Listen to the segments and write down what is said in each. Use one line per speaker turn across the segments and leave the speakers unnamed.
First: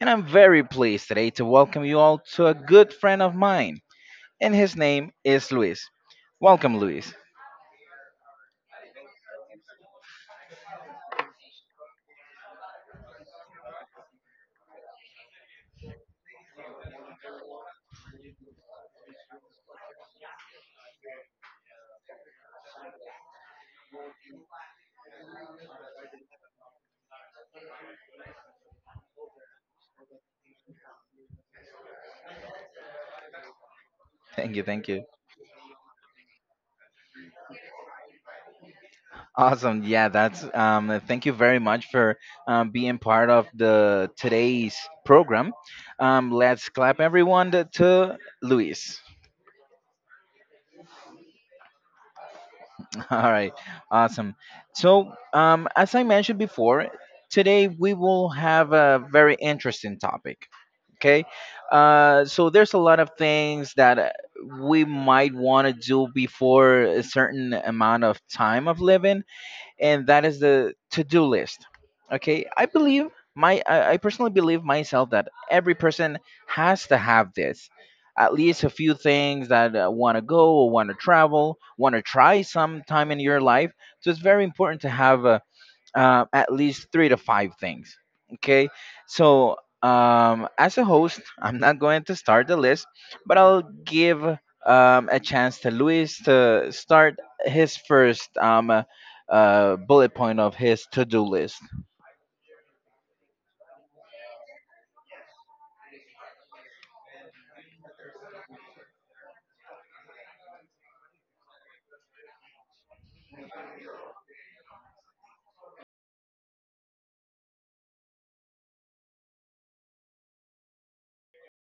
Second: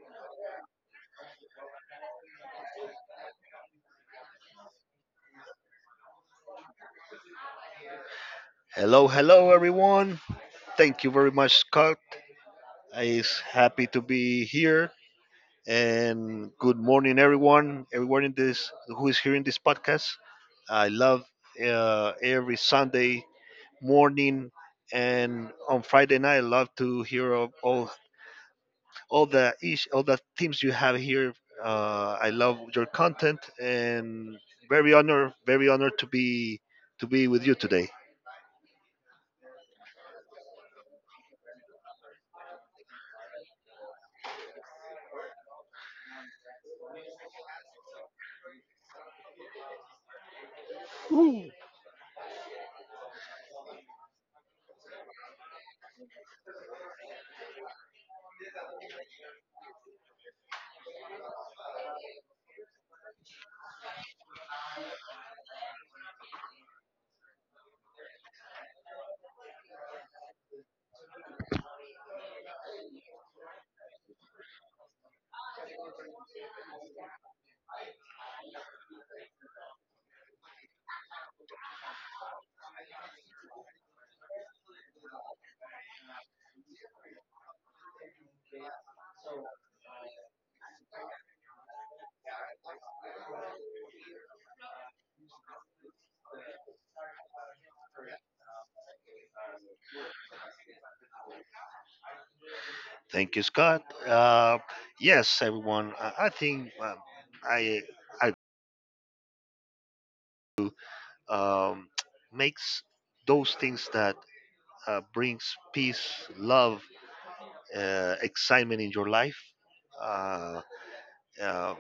And I'm very pleased today to welcome you all to a good friend of mine, and his name is Luis. Welcome, Luis.
Hello, hello, everyone. Thank you very much, Scott. I is happy to be here. And good morning, everyone. Everyone in this who is hearing this podcast. I love every Sunday morning and on Friday night. I love to hear of all the ish, all the themes you have here. I love your content and
Thank you, thank you.
very honored to be with you today.
Awesome. Yeah, that's. Thank you very much for being part of the today's program. Let's clap everyone to Luis. All right, awesome. So, as I mentioned before, today we will have a very interesting topic. Okay, so there's a lot of things that we might want to do before a certain amount of time of living, and that is the to-do list. Okay, I believe I personally believe myself that every person has to have this, at least a few things that want to go or want to travel, want to try sometime in your life. So it's very important to have a at least three to five things. Okay, so as a host, I'm not going to start the list, but I'll give a chance to Luis to start his first bullet point of his to-do list.
Thank you, Scott. Yes, everyone. I think I, I um, makes those things that brings peace, love, excitement in your life. Uh, uh,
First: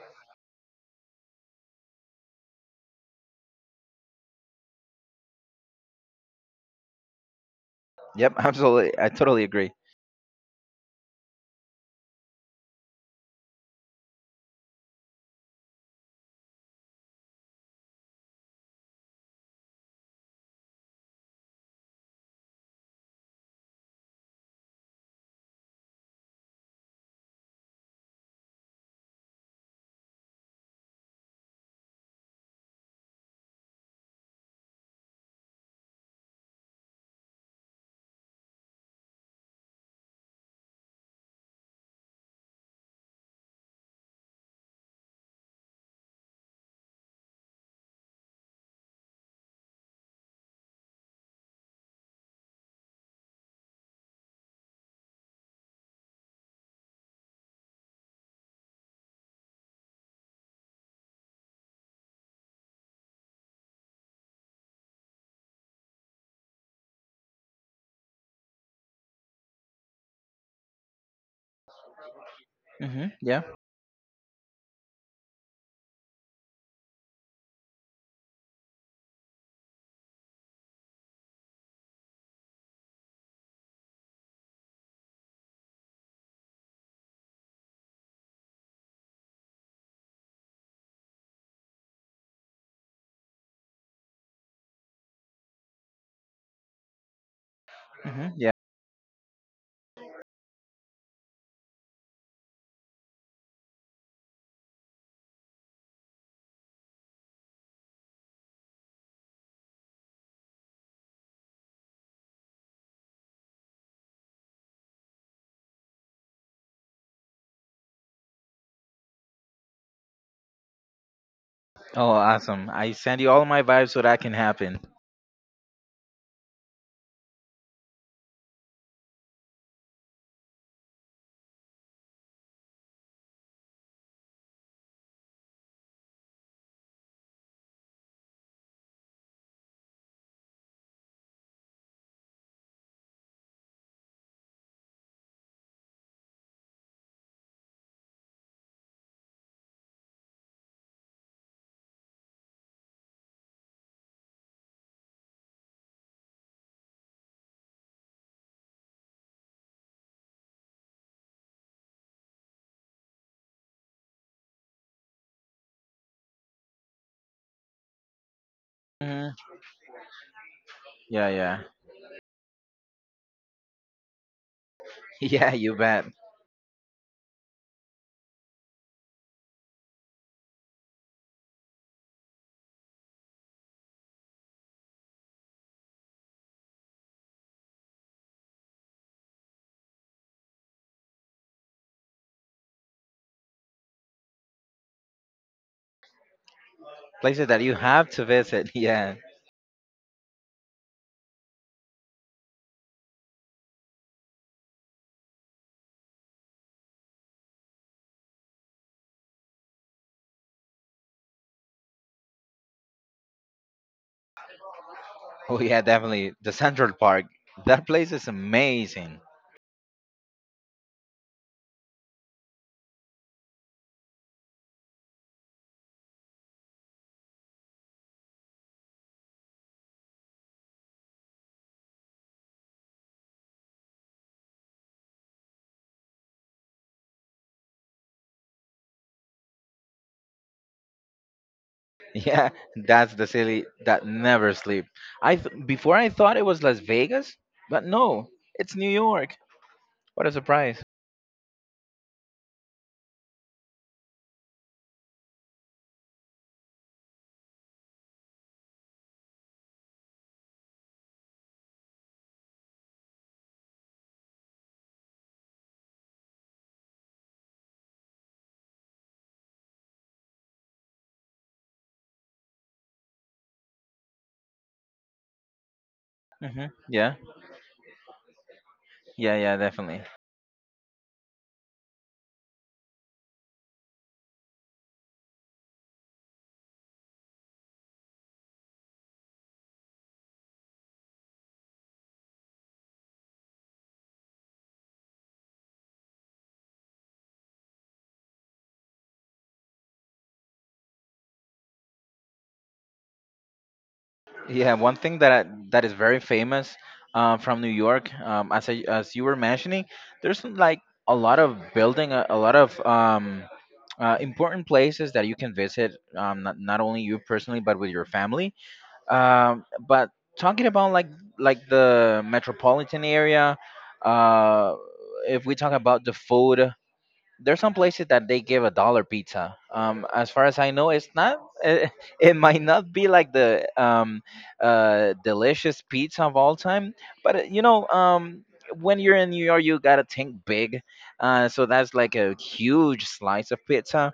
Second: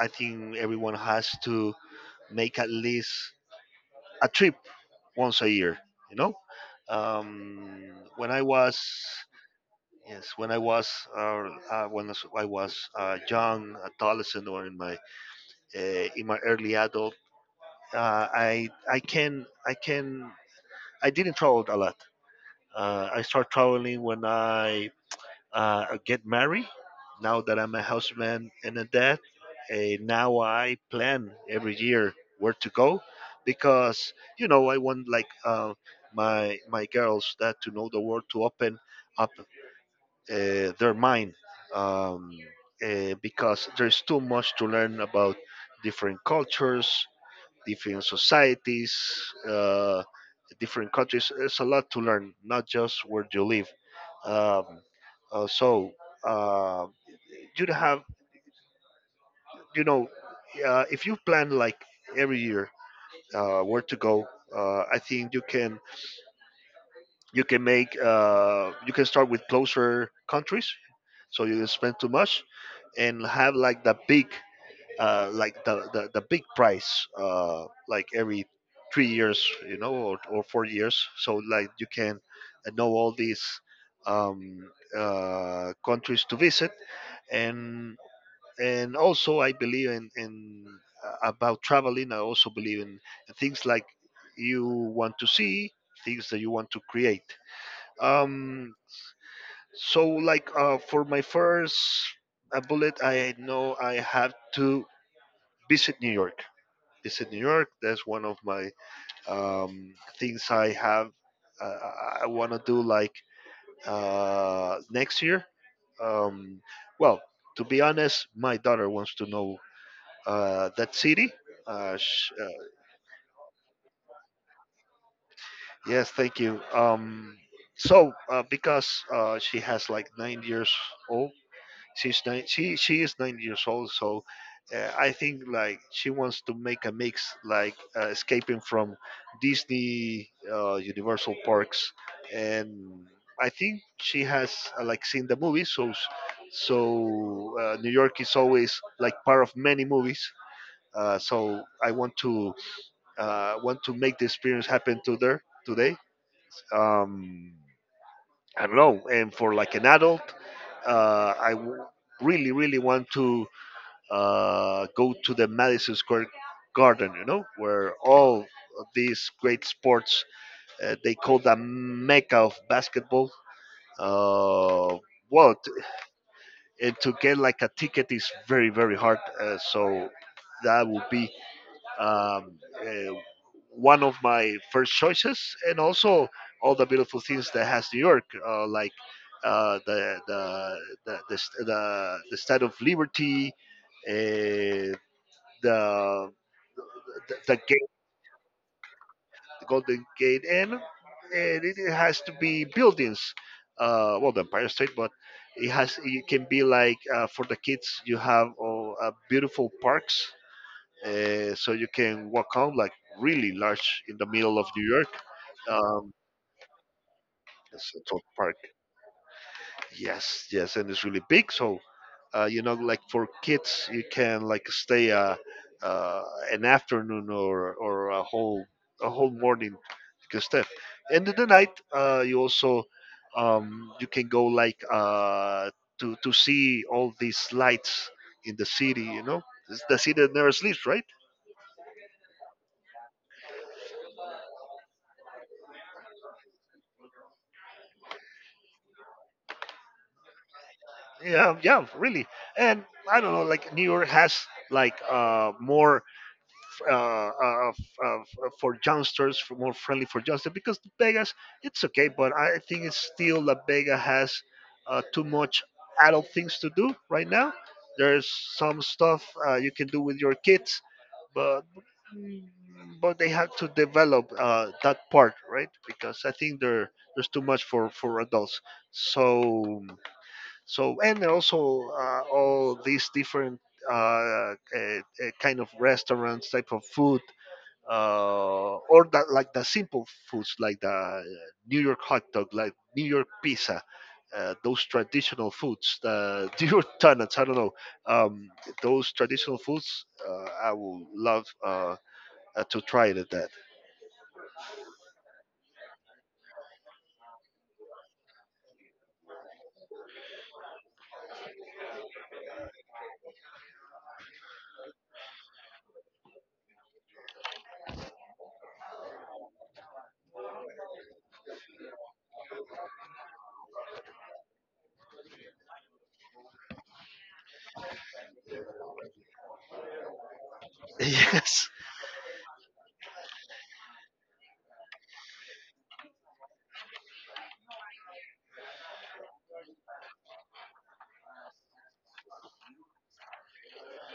I think everyone has to make at least a trip once a year. You know, um, when
Yep,
I was
absolutely. I totally agree.
yes, when I was uh, when I was young, adolescent, or uh, in my early adult. Uh, I I can I can I didn't travel a lot. I start traveling when I get married. Now that I'm a husband and a dad, now I plan every year where to go, because you know I want like my girls that to know the world, to open up their mind, um, because there's too much to learn about different cultures, different societies, uh, different countries. It's a lot to learn, not just where you live. Um, uh, so uh, you have, you know, if you plan like every year where to go, I think you can make you can start with closer countries, so you don't spend too much,
Mm-hmm.
and
Yeah.
have like the big like the big price, like every 3 years, you know, or 4 years, so like you can know all these um, countries to visit. And also I believe in about traveling. I also believe in things like you want to see things that you want to create.
Mm-hmm. Yeah.
Um, so like for my first bullet, I know I have to visit new york visit New York. That's one of my um, things I have. Uh, I want to do like next year. Um, well, to be honest, my daughter wants to know that city. Uh,
Oh,
sh- uh,
awesome! I send you all my vibes so that can happen.
yes, thank you. Because she has like 9 years old. She's nine. She is 9 years old. So I think like she wants to make a mix, like escaping from Disney, Universal parks, and I think she has like seen the movie. New York is always like part of many movies. So I want to Want to make the experience happen to there today. Um, I don't know. And for like an adult, uh, I w- really really want to go to the Madison Square Garden, you know, where all of
Hmm.
these great sports they
Yeah,
call the
yeah,
mecca of basketball. Uh,
yeah.
well, t-
You bet.
and to get like a ticket is very very hard. So that would be um, uh, one of my first choices, and also all the beautiful things that has New York, like. Uh, the, the the Statue of Liberty, uh, the the
Places
the
that you
gate,
have to visit. Yeah.
the Golden Gate Inn, and it it has to be buildings. Well, the Empire State, but it can be like for the kids. You have beautiful parks, so you can walk on like really large in the middle of New York.
Oh yeah,
Um,
definitely the Central Park. That place
Central
is
Park,
amazing.
yes, yes, and it's really big. So you know like for kids you can like stay uh, an afternoon or a whole morning you can stay, and in the night you also you can go like to see all these lights in the city, you know. It's the city that never sleeps, right?
Yeah, that's the city that never sleep. Before I thought it was Las Vegas, but no, it's New York. What a surprise.
Yeah, yeah, really. And I don't know, like New York has like more uh, uh, f- for youngsters, for more friendly for youngsters, because Vegas, it's okay, but I think it's still that Vegas has too much adult things to do right now. There's some stuff you can do with your kids, but they have to develop that part, right? Because I think
Hmm.
there
Yeah,
there's too much for adults.
yeah, yeah,
So
definitely.
and there also all these different kind of restaurants, type of food, or that like the simple foods like the New York hot dog, like New York pizza, those traditional foods, the New York donuts. I don't know, um, those traditional foods. I would love to try it. At That
Yeah, one thing that is very famous from New York, um, as you were mentioning, there's like a lot of a lot of important places that you can visit, um, not only you personally but with your family. But talking about like the metropolitan area, uh, if we talk about the food, there's some places that they give a dollar pizza. As far as I know, it's not.
yes,
It might not be like the delicious pizza of all time, but you know, when you're in New York, you gotta think big. So that's like a huge slice of pizza.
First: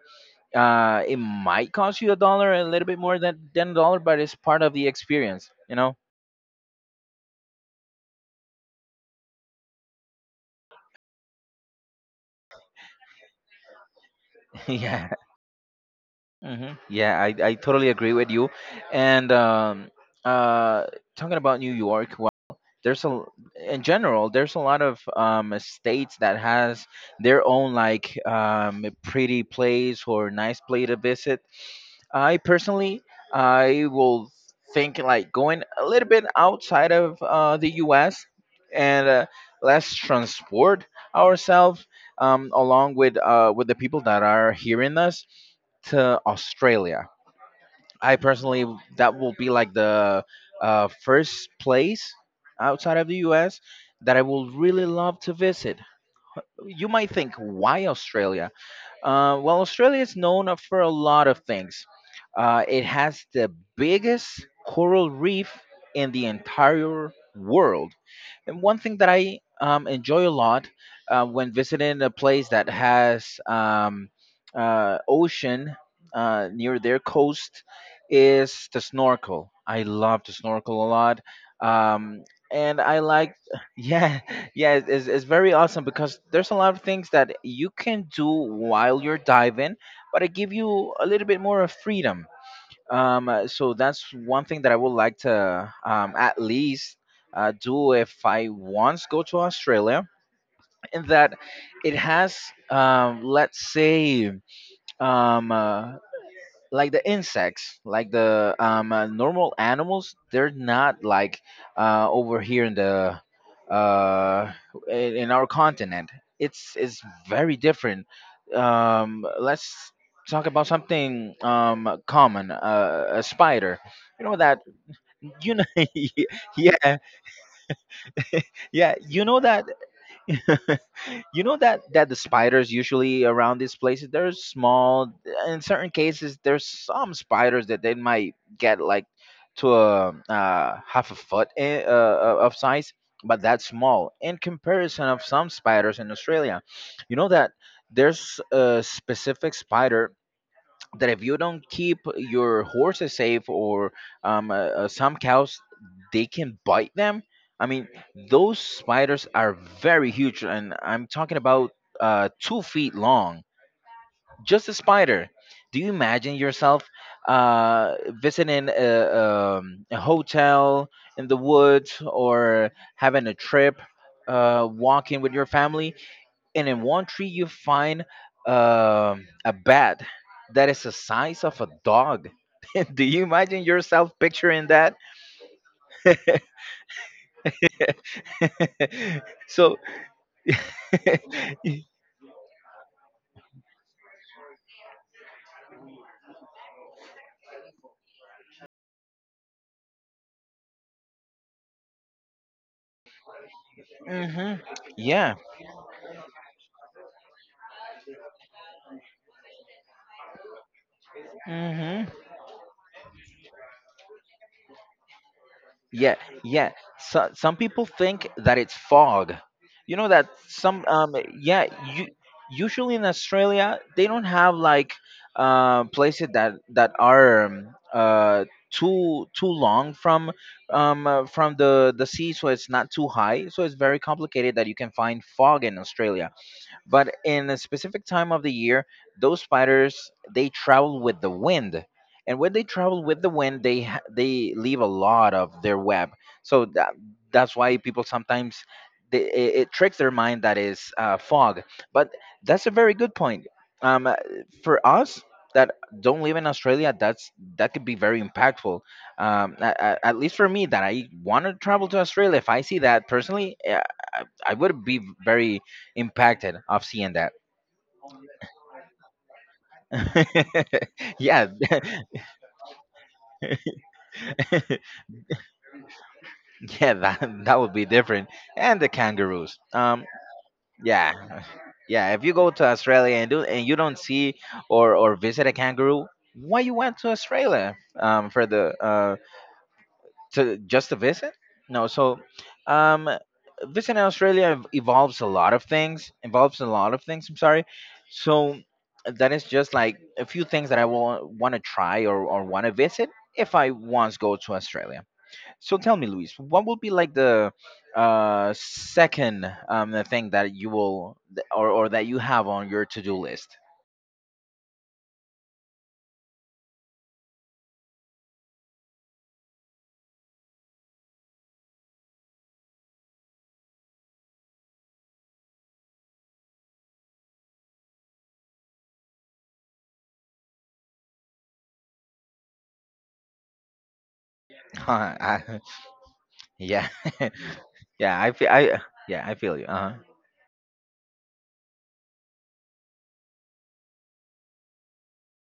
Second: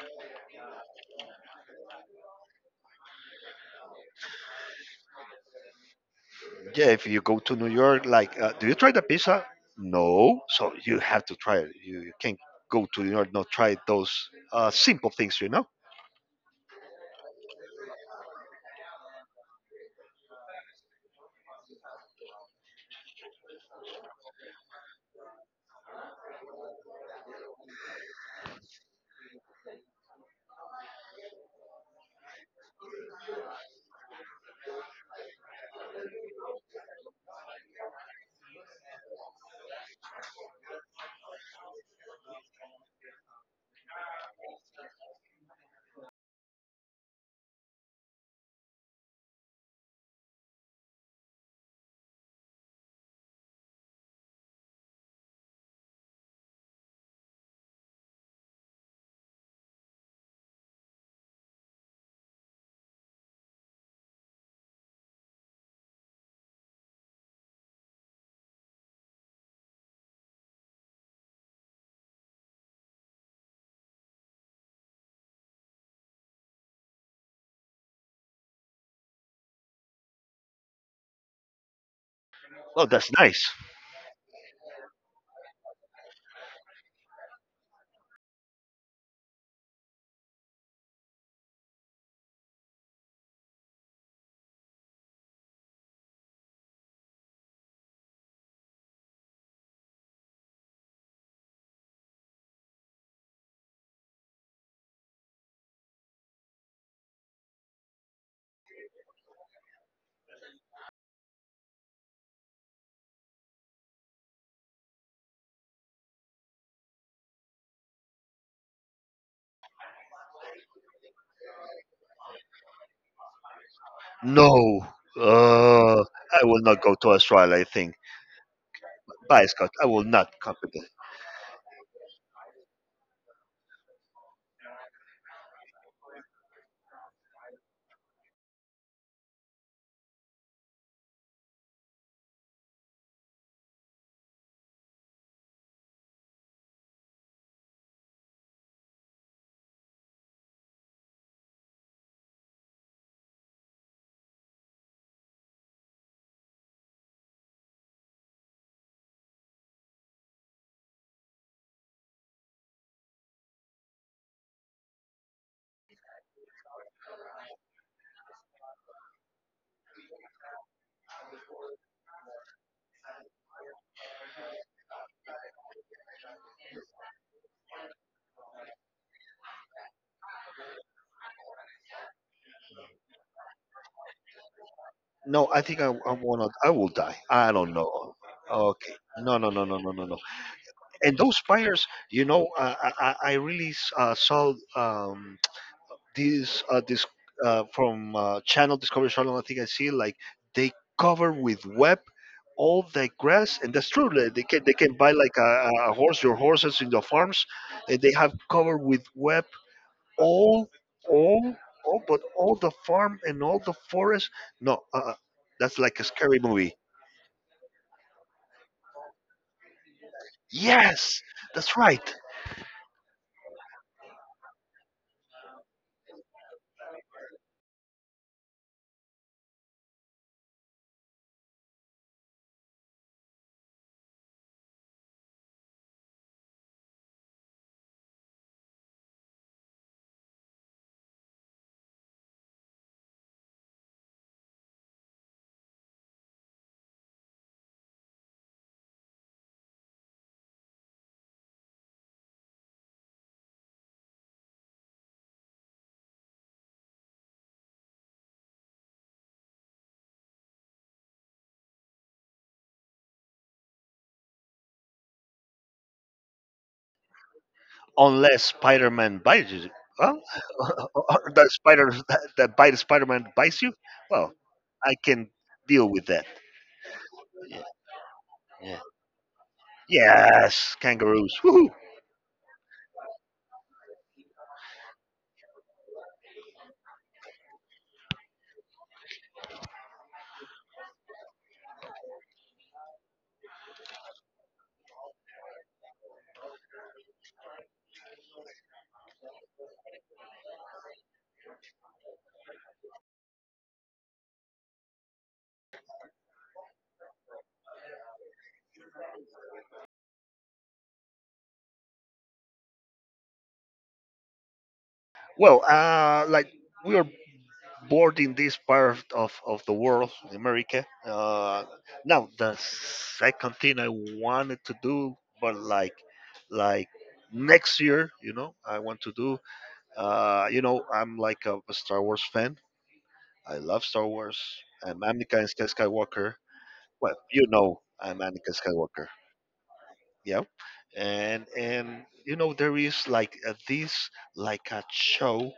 Uh, it might cost you a dollar, a little bit more than a dollar, but it's part of the experience, you know.
yeah. If you go to New York, like, do you try the pizza? No, so you have to try it. You can't go to New York not try those
Yeah.
simple things. You know.
Hmm, yeah, I totally agree with you. And uh talking about New York, there's a in general, there's a lot of states that has their own, like, um, pretty place or nice place to visit. I personally, I will think like going a little bit outside of the US, and let's transport ourselves along with the people that are hearing us to Australia. I personally, that will be like the first place outside of the U.S. that I will really love to visit. You might think, why Australia? Well, Australia is known for a lot of things. It has the biggest coral reef in the entire world. And one thing that I enjoy a lot when visiting a place that has ocean near their coast is to snorkel. I love to snorkel a lot. Um, and
Oh,
I
that's
like,
nice.
yeah, yeah, it's very awesome because there's a lot of things that you can do while you're diving, but it give you a little bit more of freedom. So that's one thing that I would like to at least do if I once go to Australia. In that, it has, let's say, um, uh, like the insects, like the normal animals, they're not like over here in the uh, in our continent. It's very different. Let's talk about something common. A spider. You know
No,
that you know.
I will not go
Yeah,
to Australia. I think,
yeah. You know
by
that.
Scott, I will not copy that.
You know that that the spiders usually around these places they're small. In certain cases, there's some spiders that they might get like to a half a foot of size, but that's small in comparison of some spiders in Australia. You know that there's a specific spider that if you don't keep your horses safe or um, uh, some cows, they can bite them. I mean, those spiders are very huge, and I'm talking about 2 feet long. Just a spider. Do you imagine yourself uh, visiting a hotel in the woods or having a trip, walking with your family, and in one tree you find a bat that is the size of a dog. Do you imagine yourself picturing that?
No, I will not. I will die. I don't know. Okay, no, no, no,
So,
no, no, no, no. And those fires, you know, I really saw these this from Channel Discovery Channel. I think I see like they cover with web all the grass, and that's true. They they
mhm,
can they can buy like
yeah.
a horse, your horses in the farms, and they have covered with web all, all, all, but all the farm and all the forest. No, that's like a
Yeah,
scary
yeah.
movie.
So, some people think that it's fog. You know that some
Yes,
yeah,
that's
you
right.
usually in Australia they don't have like places that are too too long from the sea, so it's not too high. So it's very complicated that you can find fog in Australia. But in a specific time of the year, those spiders they travel with the wind, and when they travel with the wind, they leave a lot of their web. So that that's why people sometimes it tricks their mind that is fog. But that's a very good point. Um, uh, for us that don't live in Australia, that's that could be very impactful, at least for me, that I want to travel to Australia. If I see that personally, yeah, I, I would be very impacted of seeing that.
Unless Spider-Man bites you. Well, or
Yeah,
that spider that, that bite of Spider-Man bites you.
yeah,
Well, I can deal with that.
that that would be different. And
Yeah.
the kangaroos.
Yes,
Yeah,
kangaroos. Woohoo.
yeah. If you go to Australia and do and you don't see or visit a kangaroo, why you went to Australia? For the to just to visit? No. So, um, visiting Australia evolves a lot of things. Involves a lot of things. I'm sorry. So that is just like a few things that I will want to try, or want to visit if I once go to Australia. So tell me, Luis, what will be like the second the thing that or that you have on your to-do list?
Well, like we are born in this part of the world, America. Now the second thing I wanted to do, but like like next year, you know, I want to do. You know, I'm like a Star Wars fan. I love Star Wars. I'm Anakin
I-
Skywalker.
yeah,
Well, you know, I'm
yeah, I feel
Anakin
I
Skywalker.
yeah, I feel you. Uh-huh.
Yeah, and you know there is like this like a show,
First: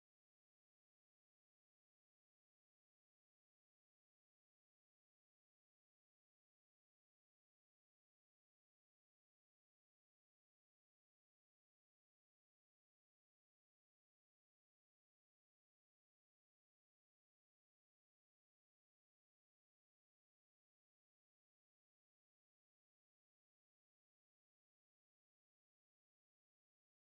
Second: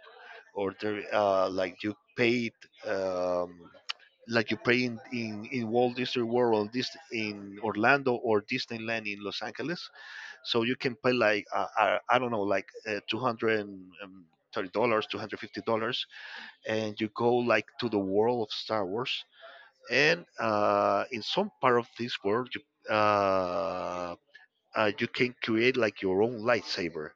or there like you paid um, like you play in Walt Disney World this in Orlando, or Disneyland in Los Angeles. So you can pay like I don't know, like two hundred and thirty dollars, $250, and you go like to the world of Star Wars. And in some part of this world, you you can create like your own lightsaber.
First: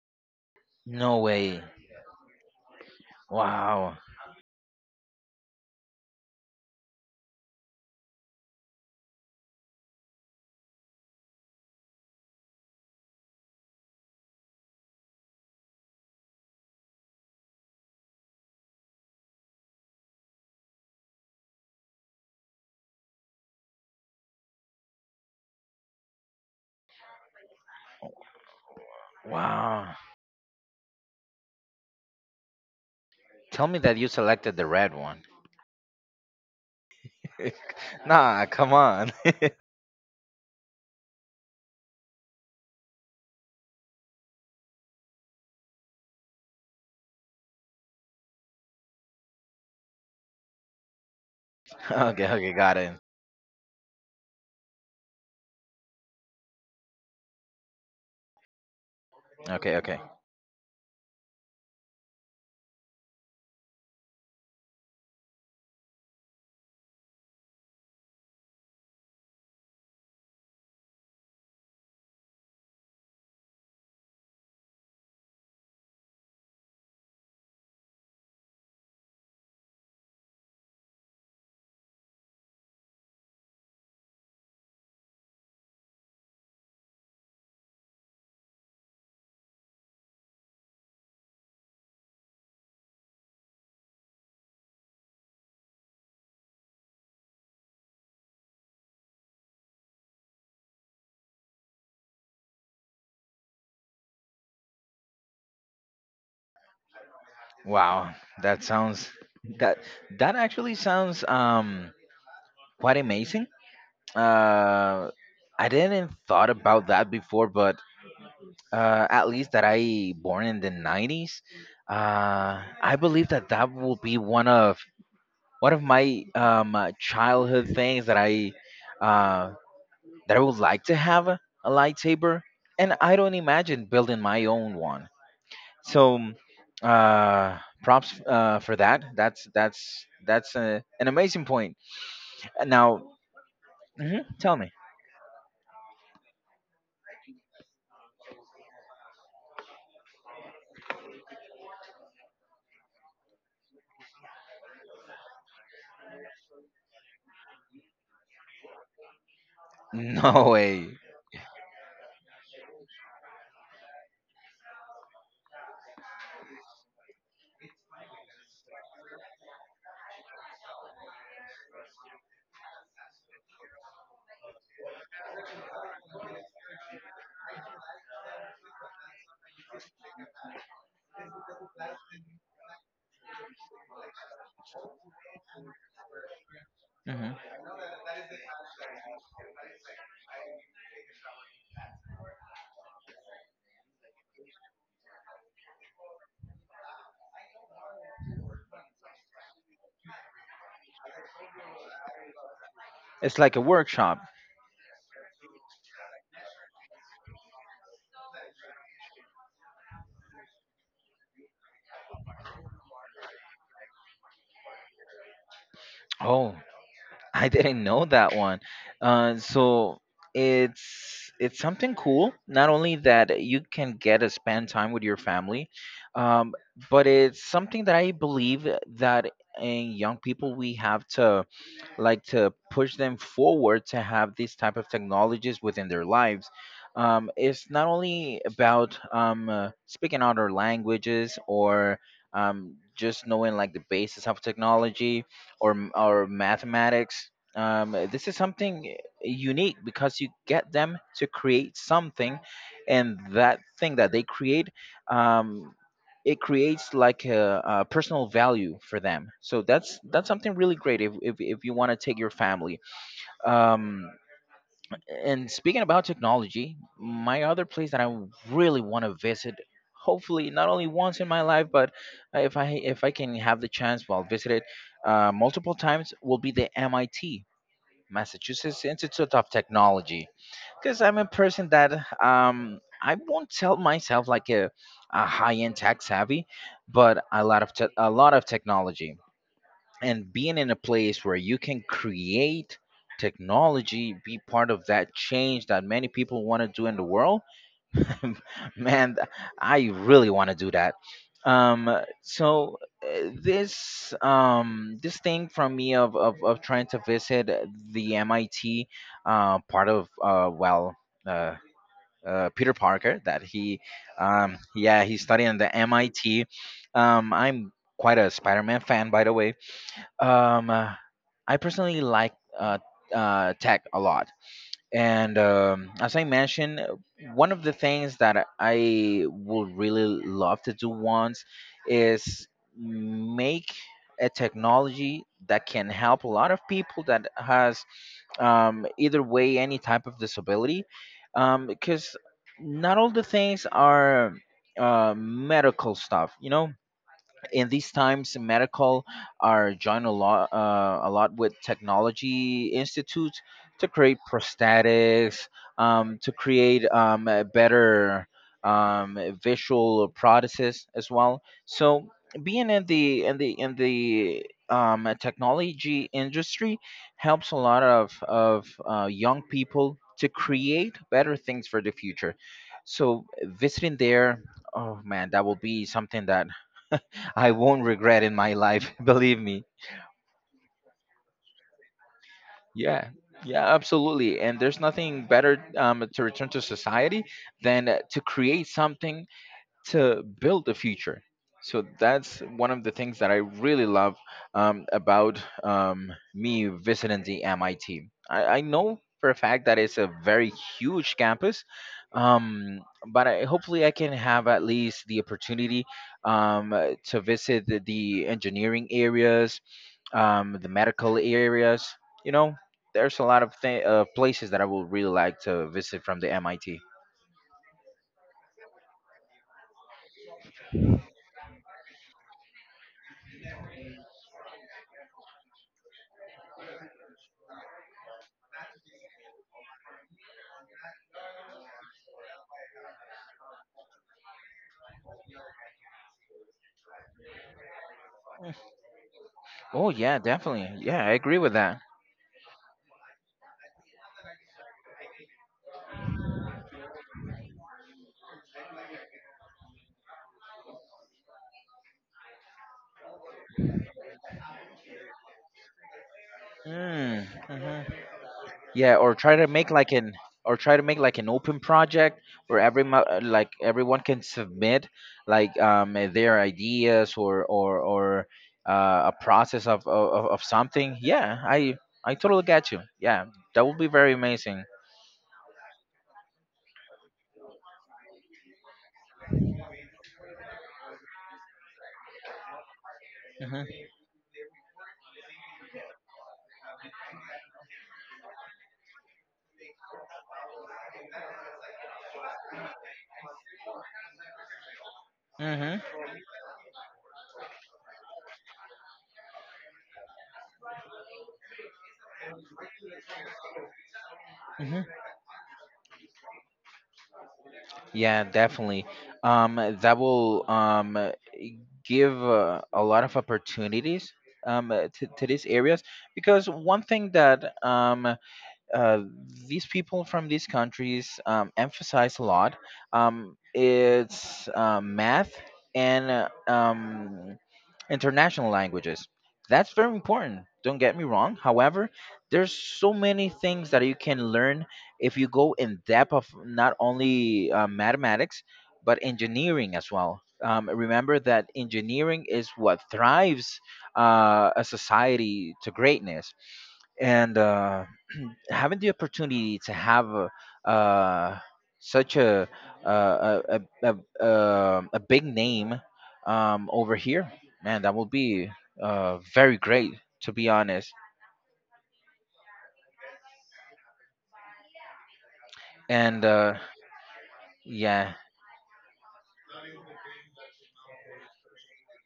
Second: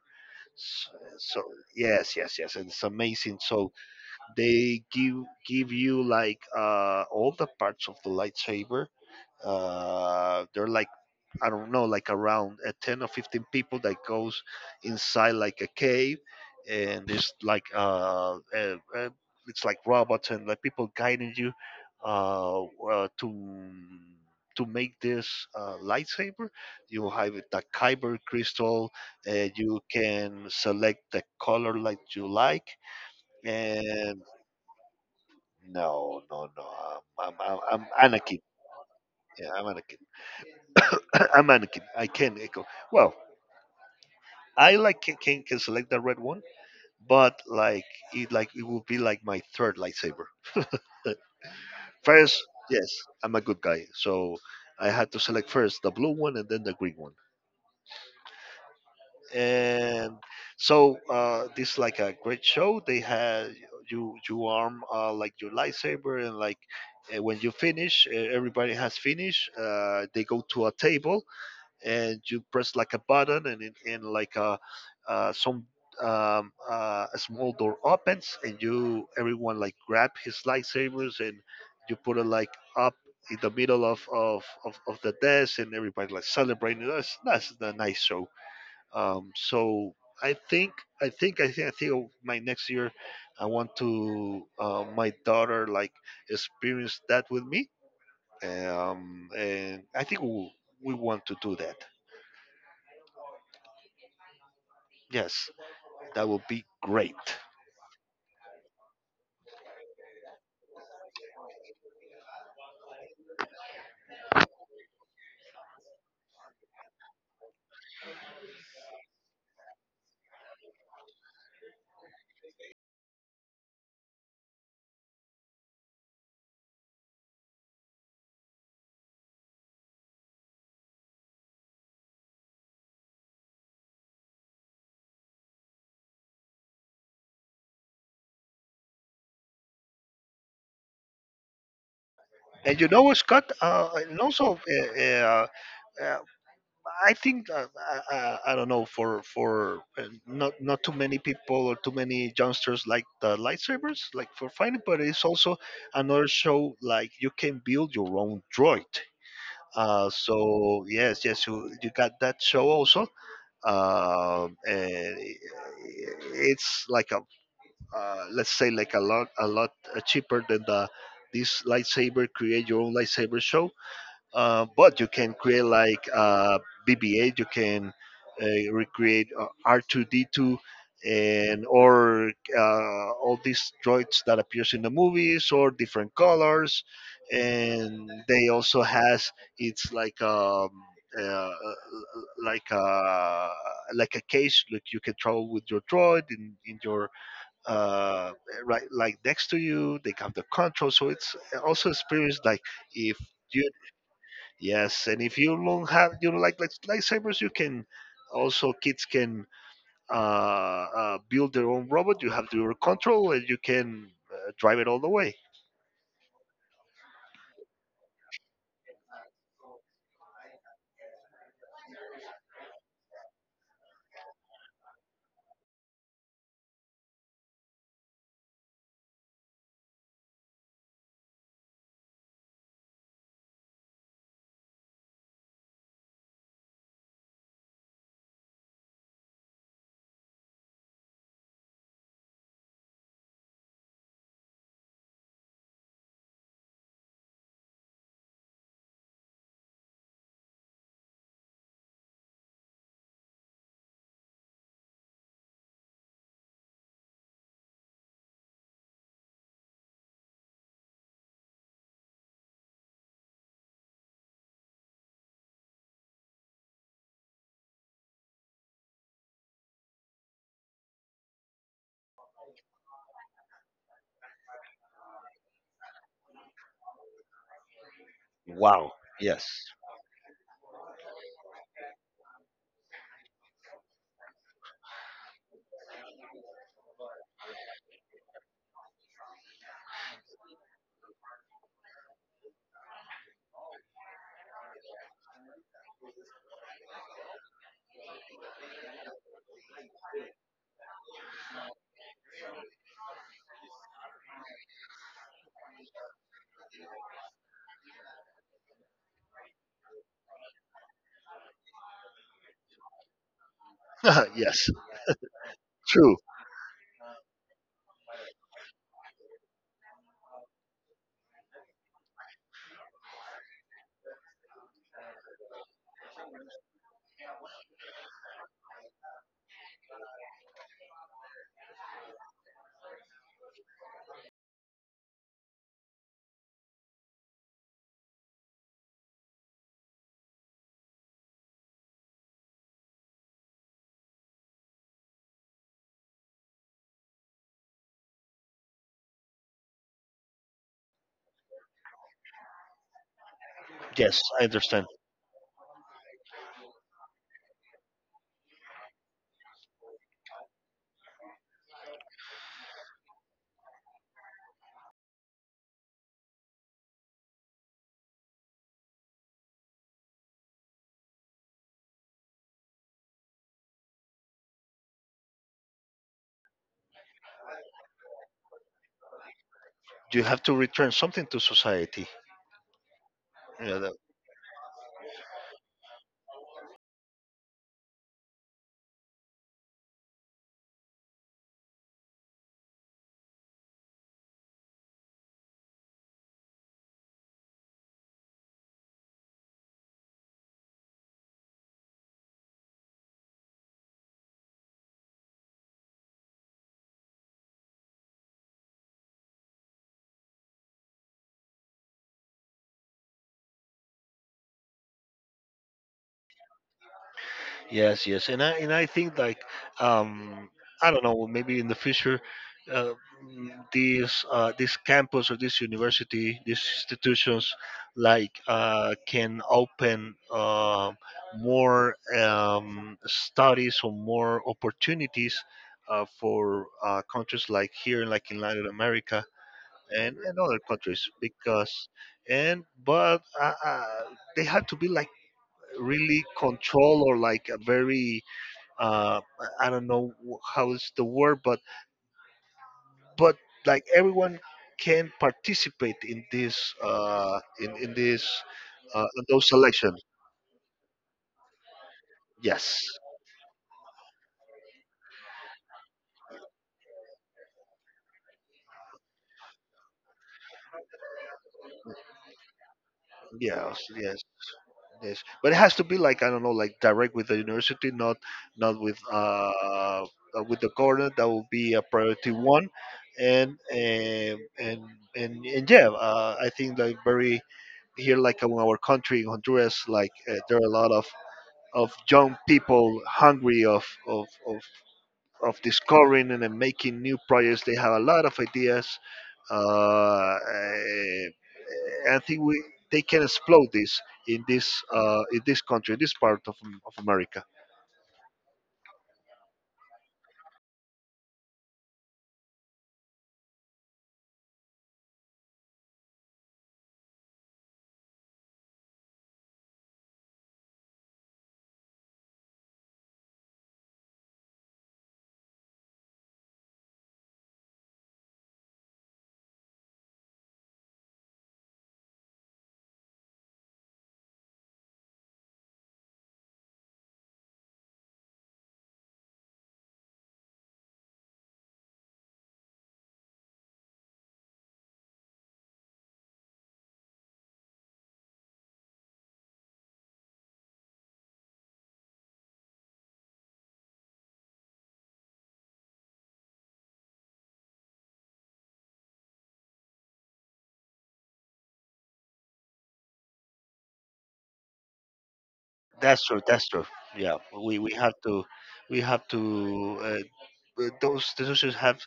S-
No
So,
way.
yes, yes, yes, and it's amazing. So
Wow.
they give you like all the parts of the lightsaber. Uh there are like, I don't know, like around 10 or 15 people that goes inside like a cave, and it's like robots and like people guiding you to make this lightsaber. You have the kyber crystal, you
Wow.
can select the color like you like.
Tell me that you
And
selected the red one.
no no no I'm I'm Anakin.
Nah, come on.
Yeah, I'm Anakin. A mannequin. I can echo. Well, I like can, can select the red one, but like it will be like my third lightsaber.
Okay,
First,
okay, got
yes,
it.
I'm a good guy, so I had to select first the blue one and then the green one.
Okay, okay.
And so this is like a great show. They had you arm like your lightsaber, and like when you finish, everybody has finished. They go to a table and you press like a button and and like a some a small door opens, and you everyone like grab his lightsabers and you put it like up in the middle of the desk, and everybody like celebrating. That's a nice show. Um, so I think I think of my next year I want to my daughter like experience that with me, and I think we want to do that, yes. That would be great.
Wow, that sounds that that actually sounds quite amazing. Uh, I didn't thought about that before, but at least that I born in the 90s. I believe that that will be one of my childhood things uh that I would like to have a lightsaber, and I don't imagine building my own one. So, props for that. That's a, an amazing point. And
And you know
now,
what, Scott?
mhm, tell me.
Uh, I think I don't know, for not too many people or too many youngsters like the lightsabers, like for fighting, but it's also another show like you can build your own droid.
No
So
way.
yes, yes, you got that show also. And it's like a let's say like a lot cheaper than the this lightsaber, create your own lightsaber show, but you can create like BB-8. You can recreate R2-D2 and or all these droids that appears in the movies, or different colors.
Mhm.
And they also has, it's uh, like a like a case. Like you can travel with your droid in, in your uh, right like next to you. They have the control, so it's also experience like if
It's like a
you
workshop.
Yes, and if you don't have, you know, like lightsabers, you can also, kids can build their own robot. You have your control and you can drive it all the way.
Oh. I didn't know that one. So it's something cool. Not only that you can get to spend time with your family, um, but it's something that I believe that in young people we have to like to push them forward to have these type of technologies within their lives. It's not only about speaking other languages or just knowing like the basis of technology or mathematics. Um, this is something unique because you get them to create something, and that thing that they create, um, it creates like a personal value for them. So that's something really great if, if you want to take your family. um, and speaking about technology, my other place that I really want to visit, hopefully not only once in my life, but if I can have the chance, well, visit it multiple times, will be the MIT, Massachusetts
Wow.
Institute
Yes.
of Technology. Because I'm a person that I won't tell myself like a high end tech savvy, but a lot of a lot of technology, and being in a place where you can create technology, be part of that change that many people want to do in the world. man th- I really want to do that. Um, so this this thing from me of of trying to visit the MIT, part of well uh Peter Parker, that he
yes.
yeah, he's studying the
True.
MIT. I'm quite a Spider-Man fan, by the way. Um, uh, I personally like uh, tech a lot. And As I mentioned, one of the things that I would really love to do once is make a technology that can help a lot of people that has either way, any type of disability, because not all the things are medical stuff, you know in these times medical are joined a lot with technology institutes to create
Yes, I understand.
prosthetics, to create a better um, visual prothesis as well. So being in the in the technology industry helps a lot of young people to create better things for the future. So visiting there, oh man, that will be something that I won't regret in my life, believe me.
You have to return something to society.
Yeah, yeah,
Yeah.
absolutely. And there's nothing better to return to society than to create something to build the future. So that's one of the things that I really love about me visiting the MIT. I, T. I know for a fact that it's a very huge campus, um, but I, hopefully I can have at least the opportunity to visit the engineering areas, the medical areas. You know, there's a lot of places that I would really like to visit from the MIT.
Yes, and I think like, um, I don't know, maybe in the future, uh, mm, these this campus or this university, these institutions, like can open more studies or more opportunities for countries like here, like in Latin America
Oh
and,
yeah,
and other
definitely. Yeah,
countries.
I agree with that.
Because and but they have to be like really control, or like a very, uh, I don't know how is the word, but like everyone can participate in this, in
Mhm.
this,
Yeah, or
in
try to
those
make like
selections.
an or try to make like an open project where
Yes,
like everyone can submit like their ideas or a process of something. Yeah, I totally get you. Yeah, that would
yes,
be very
yes,
amazing.
yes. But it has to be like, I don't know, like direct with the university, not not with with the government. That will be a priority one. and
Mm-hmm.
and and and, and yeah, I think like very, here like in our country in Honduras, like there are a lot of young people, hungry of
Mm-hmm.
discovering and then making new projects. They have a lot of ideas. Uh, eh, I think we they can explode this in this in this country, this part of America.
Yeah, definitely. Um, that will give a lot of opportunities to these areas, because one thing that uh, these people from these countries emphasize a lot is math and international languages. That's very important. Don't get me wrong. However, there's so many things that you can learn if you go in depth of not only mathematics but engineering as well. Remember that engineering is what thrives a society to greatness, and having the opportunity to have such a a big name over here, man, that will be very great, to be honest.
That's
And
true. That's true. Yeah, we, we
yeah,
have to we have to those decisions have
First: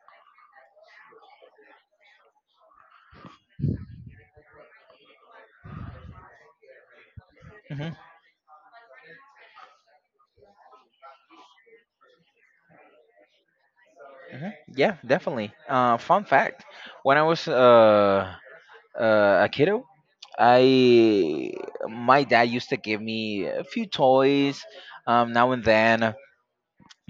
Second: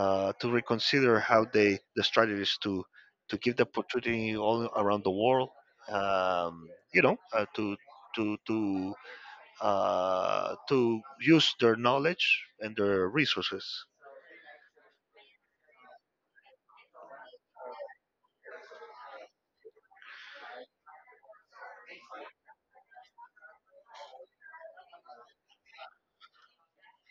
to reconsider how they, the strategies to give the opportunity all around the world. Um, you know,
hmm
to to to use their knowledge and their resources.
hmm yeah, definitely. Fun fact: when I was a kiddo, I my dad used to give me a few toys now and then.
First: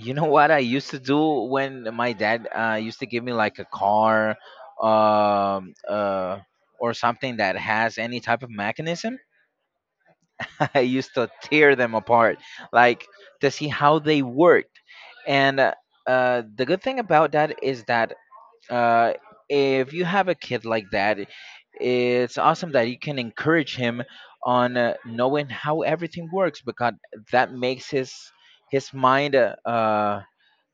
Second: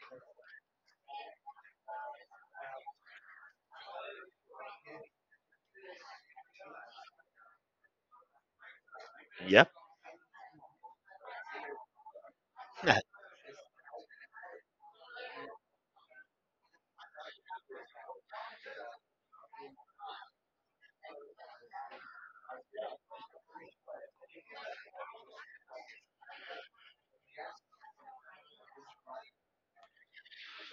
You know what I used to do when my dad used to give me like a car um, uh, or something that has any type of mechanism?
Yep.
I used to tear them apart,
Yeah.
like to see how they worked. And The good thing about that is that uh, if you have a kid like that, it's awesome that you can encourage him on knowing how everything works, because that makes his mind uh, uh,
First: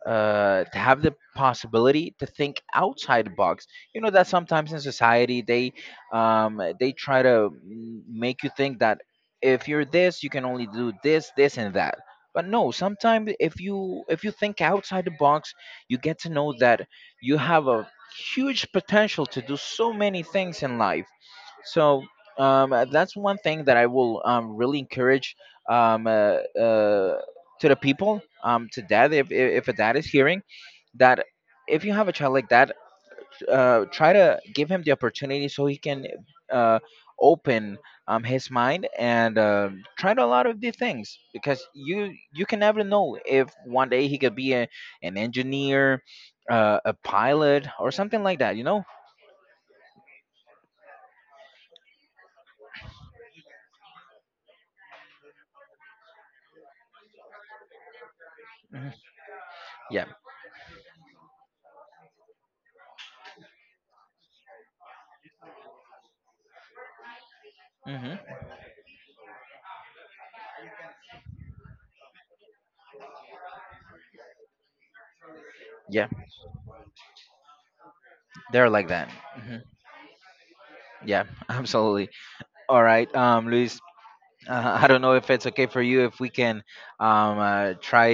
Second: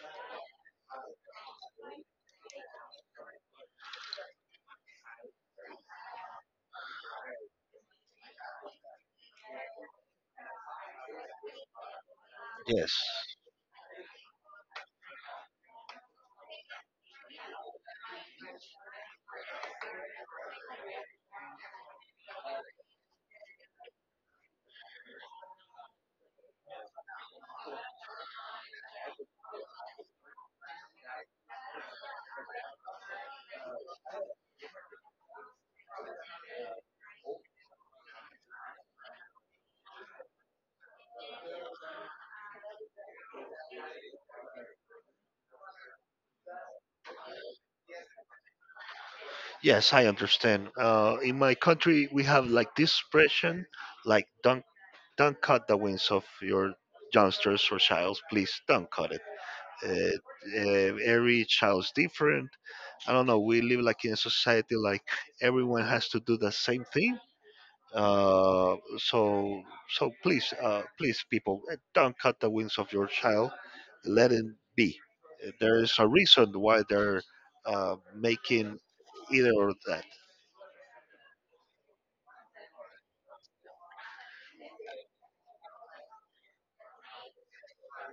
uh, to have the possibility to think outside the box. You know that sometimes in society they try to make you think that if you're this, you can only do this, this, and that. But no,
Yes.
sometimes if you think outside the box, you get to know that you have a huge potential to do so many things in life. So that's one thing that I will really encourage um, uh, uh, to the people, to dad, if a dad is hearing that, if you have a child like that, try to give him the opportunity so he can uh, open his mind and try to a lot of the things, because you can never know if one day he could be an engineer, a pilot, or something like that. You know?
Yes, I understand. In my country, we have like this expression, like don't cut the wings of your youngsters or childs. Please don't
Mhm.
cut it.
Yeah.
Every child's different. I don't know. We live like in a society like everyone has to do the same thing.
hmm
Uh, so so please, please, people, don't cut the wings of your child. Let it be. There is
Yeah.
a reason why they're
They're
making
like that.
either
Hmm
or that.
Yeah. Absolutely. All right, Luis. I don't know if it's okay for you if we can try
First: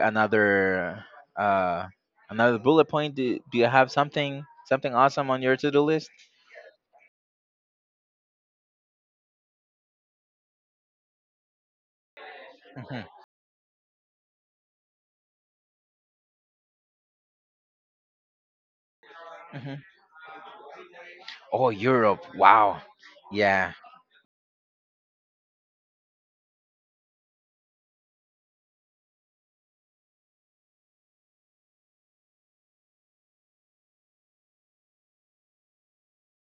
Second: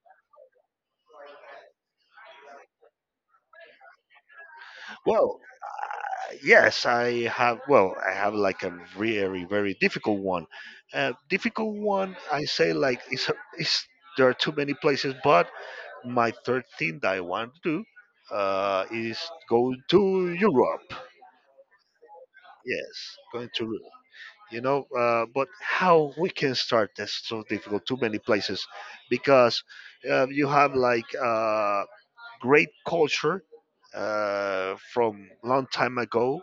another uh, another bullet point. Do you have something something awesome
Well,
on your to do list?
yes, I have. Well, I have like a very, very difficult one. Difficult one, I say like
Hmm
it's there are too many places, but my third thing that I want to do is go
hmm
to Europe.
Oh, Europe! Wow,
Yes, going to
yeah,
Europe. You know, but how we can start? That's so difficult. Too many places, because you have like, uh, great culture from long time ago,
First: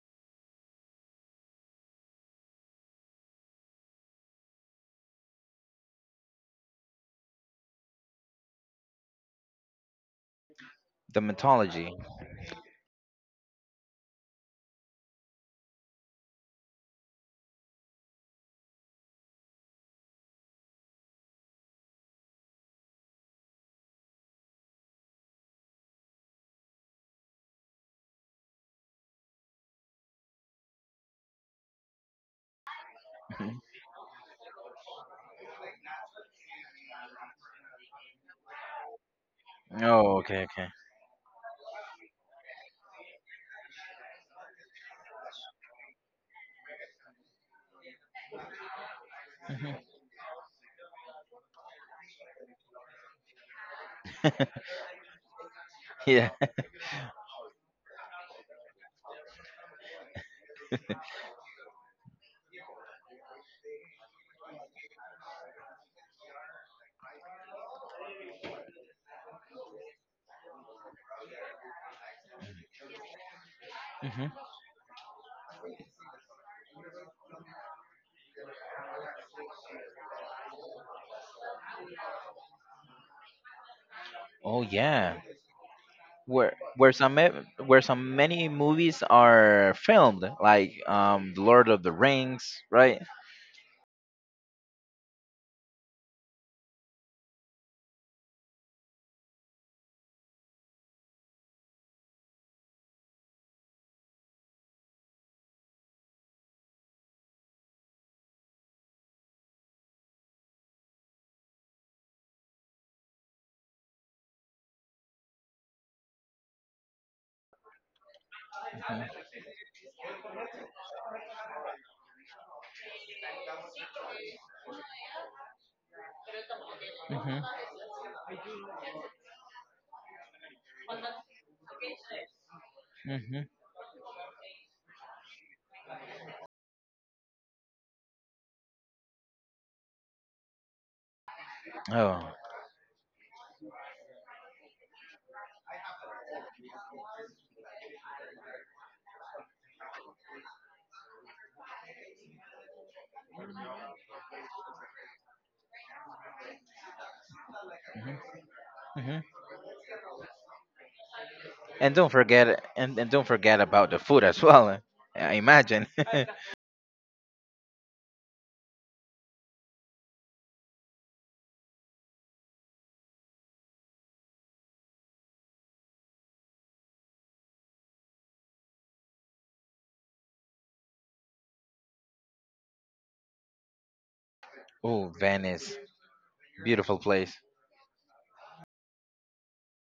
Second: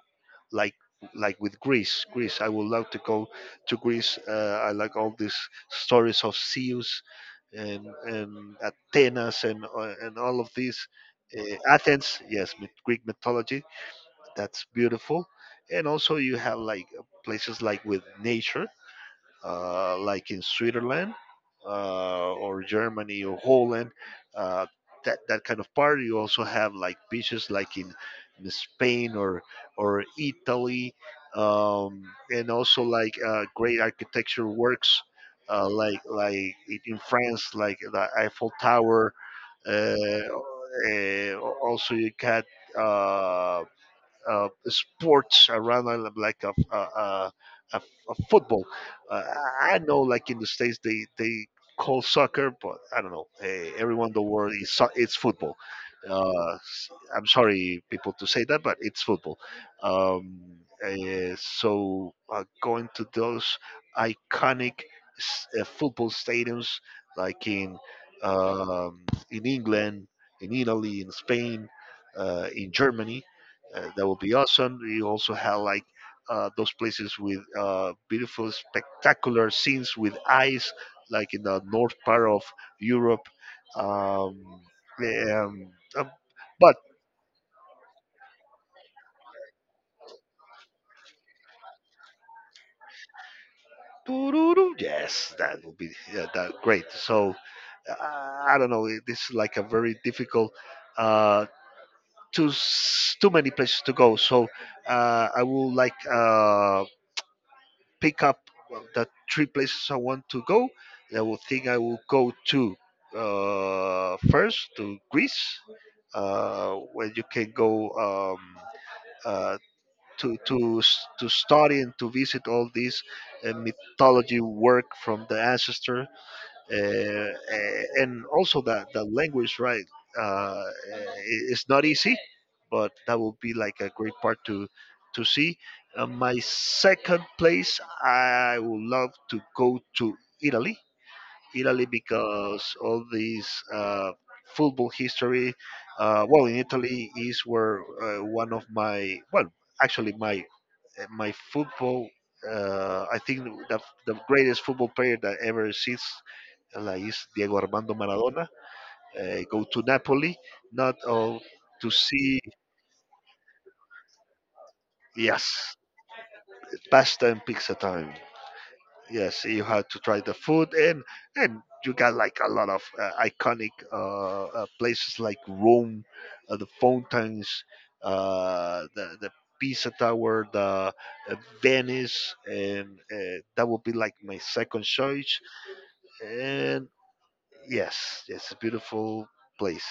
like like with Greece. Greece, I would love to go to Greece. I like all these stories of Zeus and Athenas, and and all of these.
the mythology.
Athens, yes, myth- Greek mythology. That's beautiful. And also you have like places like with nature, like in Switzerland, or Germany or Holland. Uh, that, that kind of part. You also have like beaches like in Spain or Italy, um, and also like
Mhm.
great architecture works. Like in France, like the Eiffel Tower. Uh,
Oh, okay, okay,
uh, also, you got uh, sports around, rather than like a, a football. Uh, I know, like in the states, they call soccer, but I don't know, eh, everyone in the world is so- it's football.
yeah.
S- I'm sorry, people, to say that, but it's football. Um, eh, so going to those iconic s- football stadiums, like um, in England, in Italy, in Spain, in Germany. That would
hmm
be awesome. You also have like those places with beautiful, spectacular scenes with ice, like in the north part of Europe. Um,
Oh, yeah.
um, um,
Where
but
where some ma- where some many movies are filmed, like The Lord of the Rings, right?
Tururu, yes, that would be, yeah, that great. So uh, I don't know, it- this is like a very difficult. Uh, too s- too many places to go. So I would like, uh, pick up, well, the three places I want to go. I will go to first to Greece, where you can go uh, to s- to study and to visit all these mythology work from the ancestor. uh,
hmm
a- and also that the language, right? uh, I- it's not easy, but that will
hmm
be like a great part to see. Uh, my second place I would love to go to, Italy. Italy, because all these football history. Well, in Italy is where one of my, well, actually my my football, I think the greatest football player that ever exists like is Diego Armando Maradona.
Oh.
Uh, go to Napoli, not all to see.
And don't forget about the food as well. I
Yes,
imagine.
pasta and pizza time. Yes, you had to try the food. And you got like a lot of iconic places like Rome, the fountains, the Pisa Tower, the uh, Venice, and that would be like my second
Oh,
choice.
Venice,
And
beautiful place.
yes, it's a beautiful place.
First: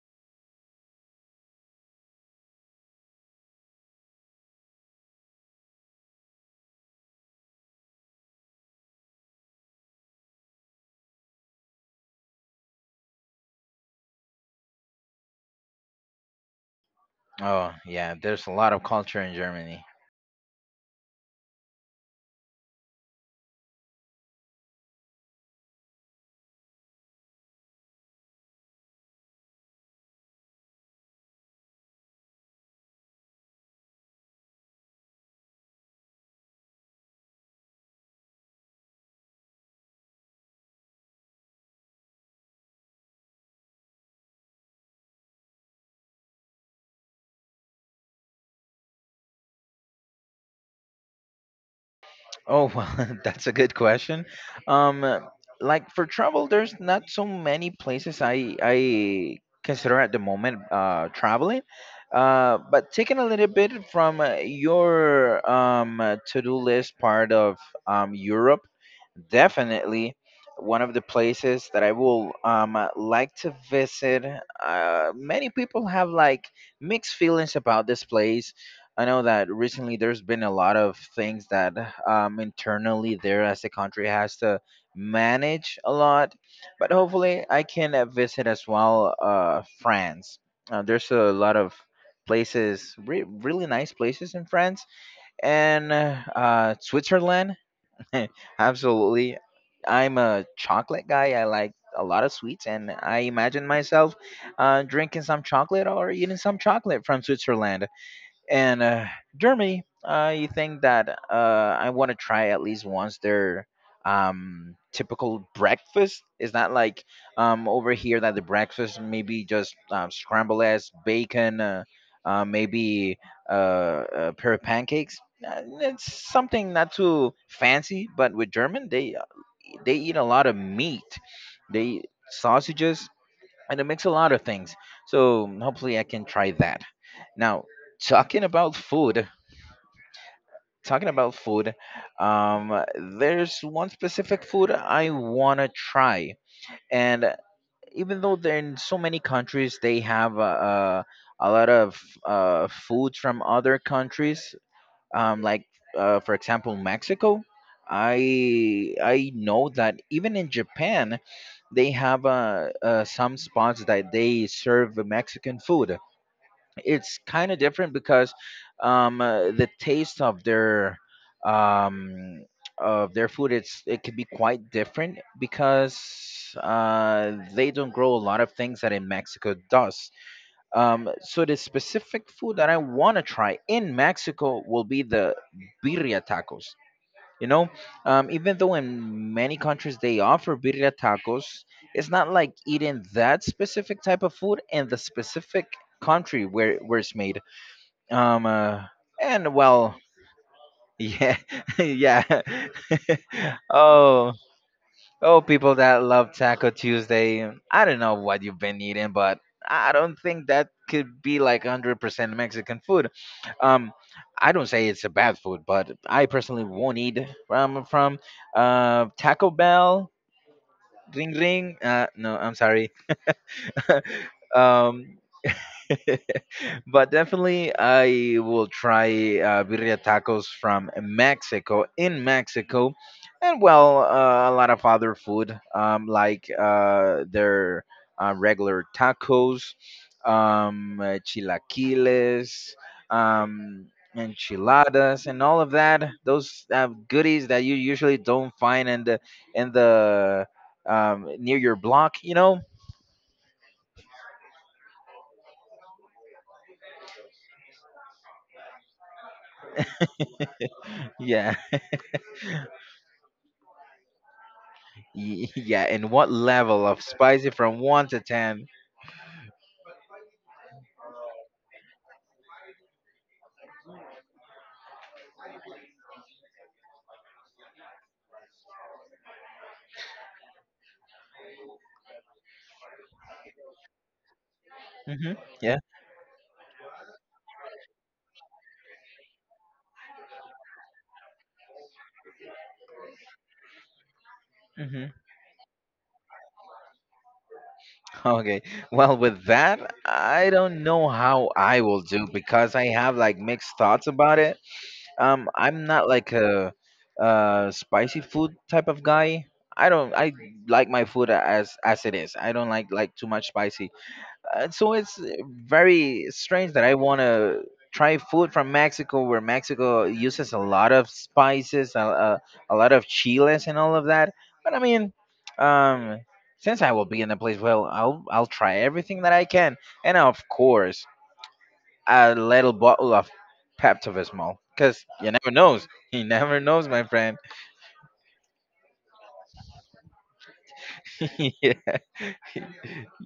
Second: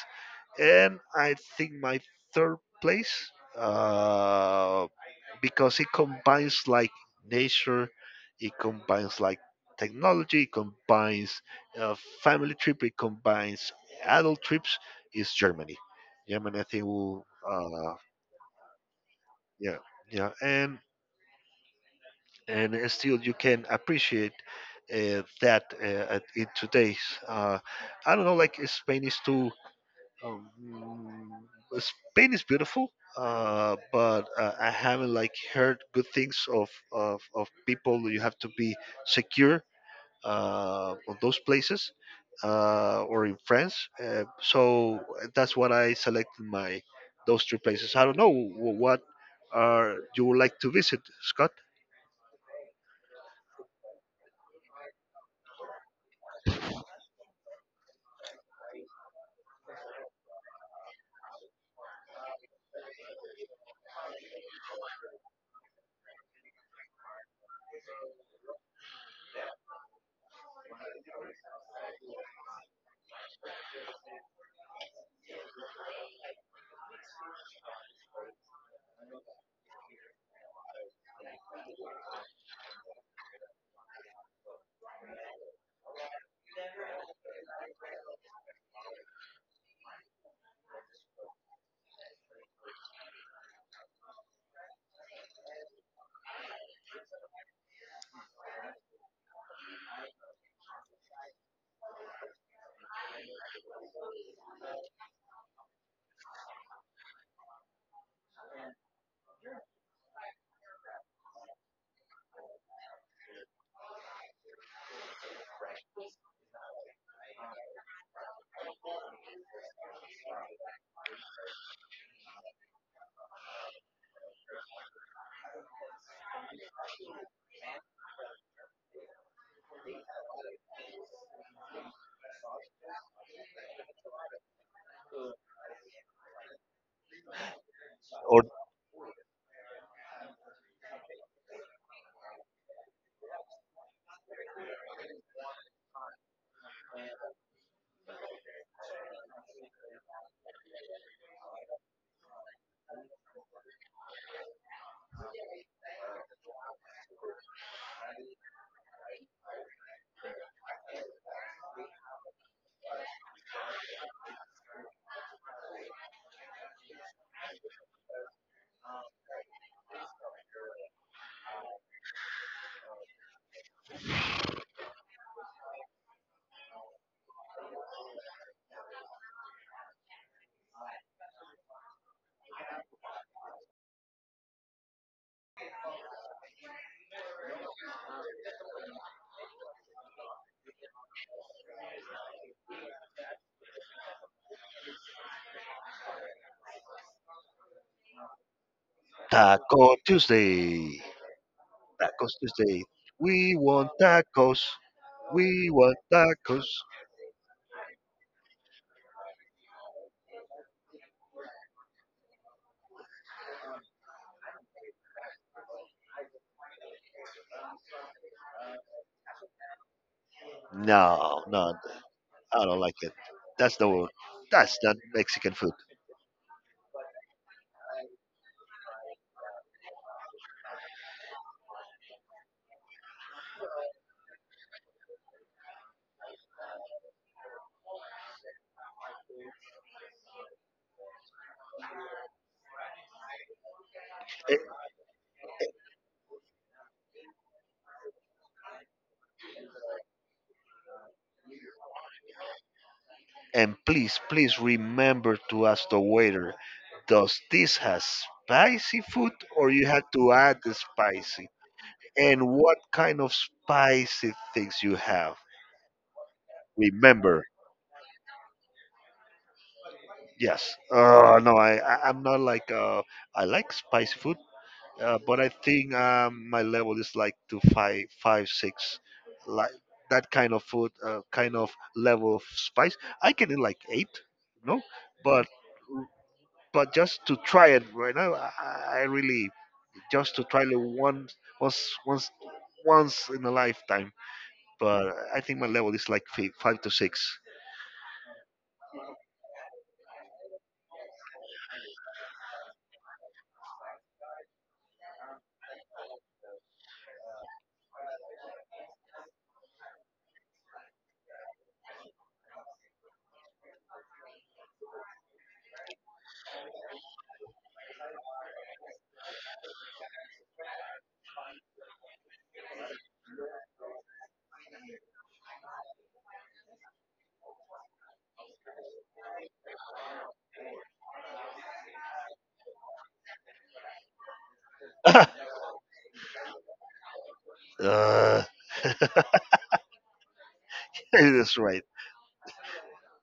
And I think my third place, uh, because it combines like nature, it combines like technology, it combines uh, family trip, it combines adult trips, is Germany. Germany, I think will
Oh yeah, there's a lot of culture in
yeah,
Germany.
yeah. And still you can appreciate, that at- in today's, uh, I don't know, like Spain is too, um, Spain is beautiful, but I haven't like heard good things of people. You have to be secure on those places, or in France. So that's what I selected, my those three places. I don't know wh- what are you would like to visit, Scott?
Oh, well, that's a good question. Um, uh, like for travel, there's not so many places I consider at the moment traveling. But taking a little bit from your to-do list part of Europe, definitely one of the places that I will like to visit. Many people have like mixed feelings about this place. I know that recently there's been a lot of things that internally there as a country has to manage a lot, but hopefully I can visit as well France. There's a lot of places, really nice places in France and Switzerland. Absolutely. I'm a chocolate guy. I like a lot of sweets, and I imagine myself drinking some chocolate or eating some chocolate from Switzerland. And Germany, I think that I want to try at least once their typical breakfast. It's not like over here that the breakfast maybe just scrambled eggs, bacon, maybe a pair of pancakes. It's something not too fancy, but with German, they eat a lot of meat. They eat sausages, and it makes a lot of things. So hopefully I can try that. Now, talking
Or
about food, talking about food, um, there's one specific food I wanna try, and even though they're in so many countries, they have a lot of foods from other countries, like for example Mexico. I know that even in Japan they have some spots that they serve Mexican food. It's kind of different because the taste um, of their food, it's it could be quite different because they don't grow a lot of things that in Mexico does. So the specific food that I want to try in Mexico will be the birria tacos. You know, even though in many countries they offer birria tacos, it's not like eating that specific type of food in the specific country where it's made. Um, uh, and
Taco
well,
Tuesday.
yeah,
Tacos
yeah.
Tuesday. We want
Oh,
tacos.
oh,
We
people
want
that love
tacos.
Taco Tuesday. I don't know what you've been eating, but I don't think that could be like 100% Mexican food. Um, I don't say it's a bad food, but I personally won't eat from Taco Bell. Ring
No, no,
ring. No, I'm
I don't
sorry.
like it. That's the, that's not
um.
Mexican food.
But definitely, I will try birria tacos from Mexico, in Mexico, and well, a lot of other food like their regular tacos, chilaquiles, um,
A-
enchiladas, and all of that. Those goodies that you usually don't find in the near your block, you know?
and please, please remember to ask the waiter, does this has spicy food, or you had to add the spicy?
Yeah.
And what kind of spicy things you have?
Yeah, and what level of
Remember,
spicy from 1 to 10?
yes. Oh no, I- I'm not like uh, I like spicy food, but I think my level is like to five, five, six, like that kind of food, kind of level of spice. I can eat like eight, no,
Hmm
but
Yeah.
but just to try it right now, I really, just to try it once, once, once, once in a lifetime.
hmm
But I think my level is like fi- five to six.
Okay. Well, with that, I don't know how I will do because I have like mixed thoughts about it. I'm not like a spicy food type of guy. I don't. I like my food as it is. I don't like too much spicy. So it's very strange that I want to try food from Mexico, where Mexico uses a lot of spices, a lot of chiles, and all of that. But I mean, um, since I will be in the place, well, I'll try everything that I can, and of course, a little bottle of Pepto-Bismol, because
uh,
you never knows. You never knows, my friend.
that's right.
yeah,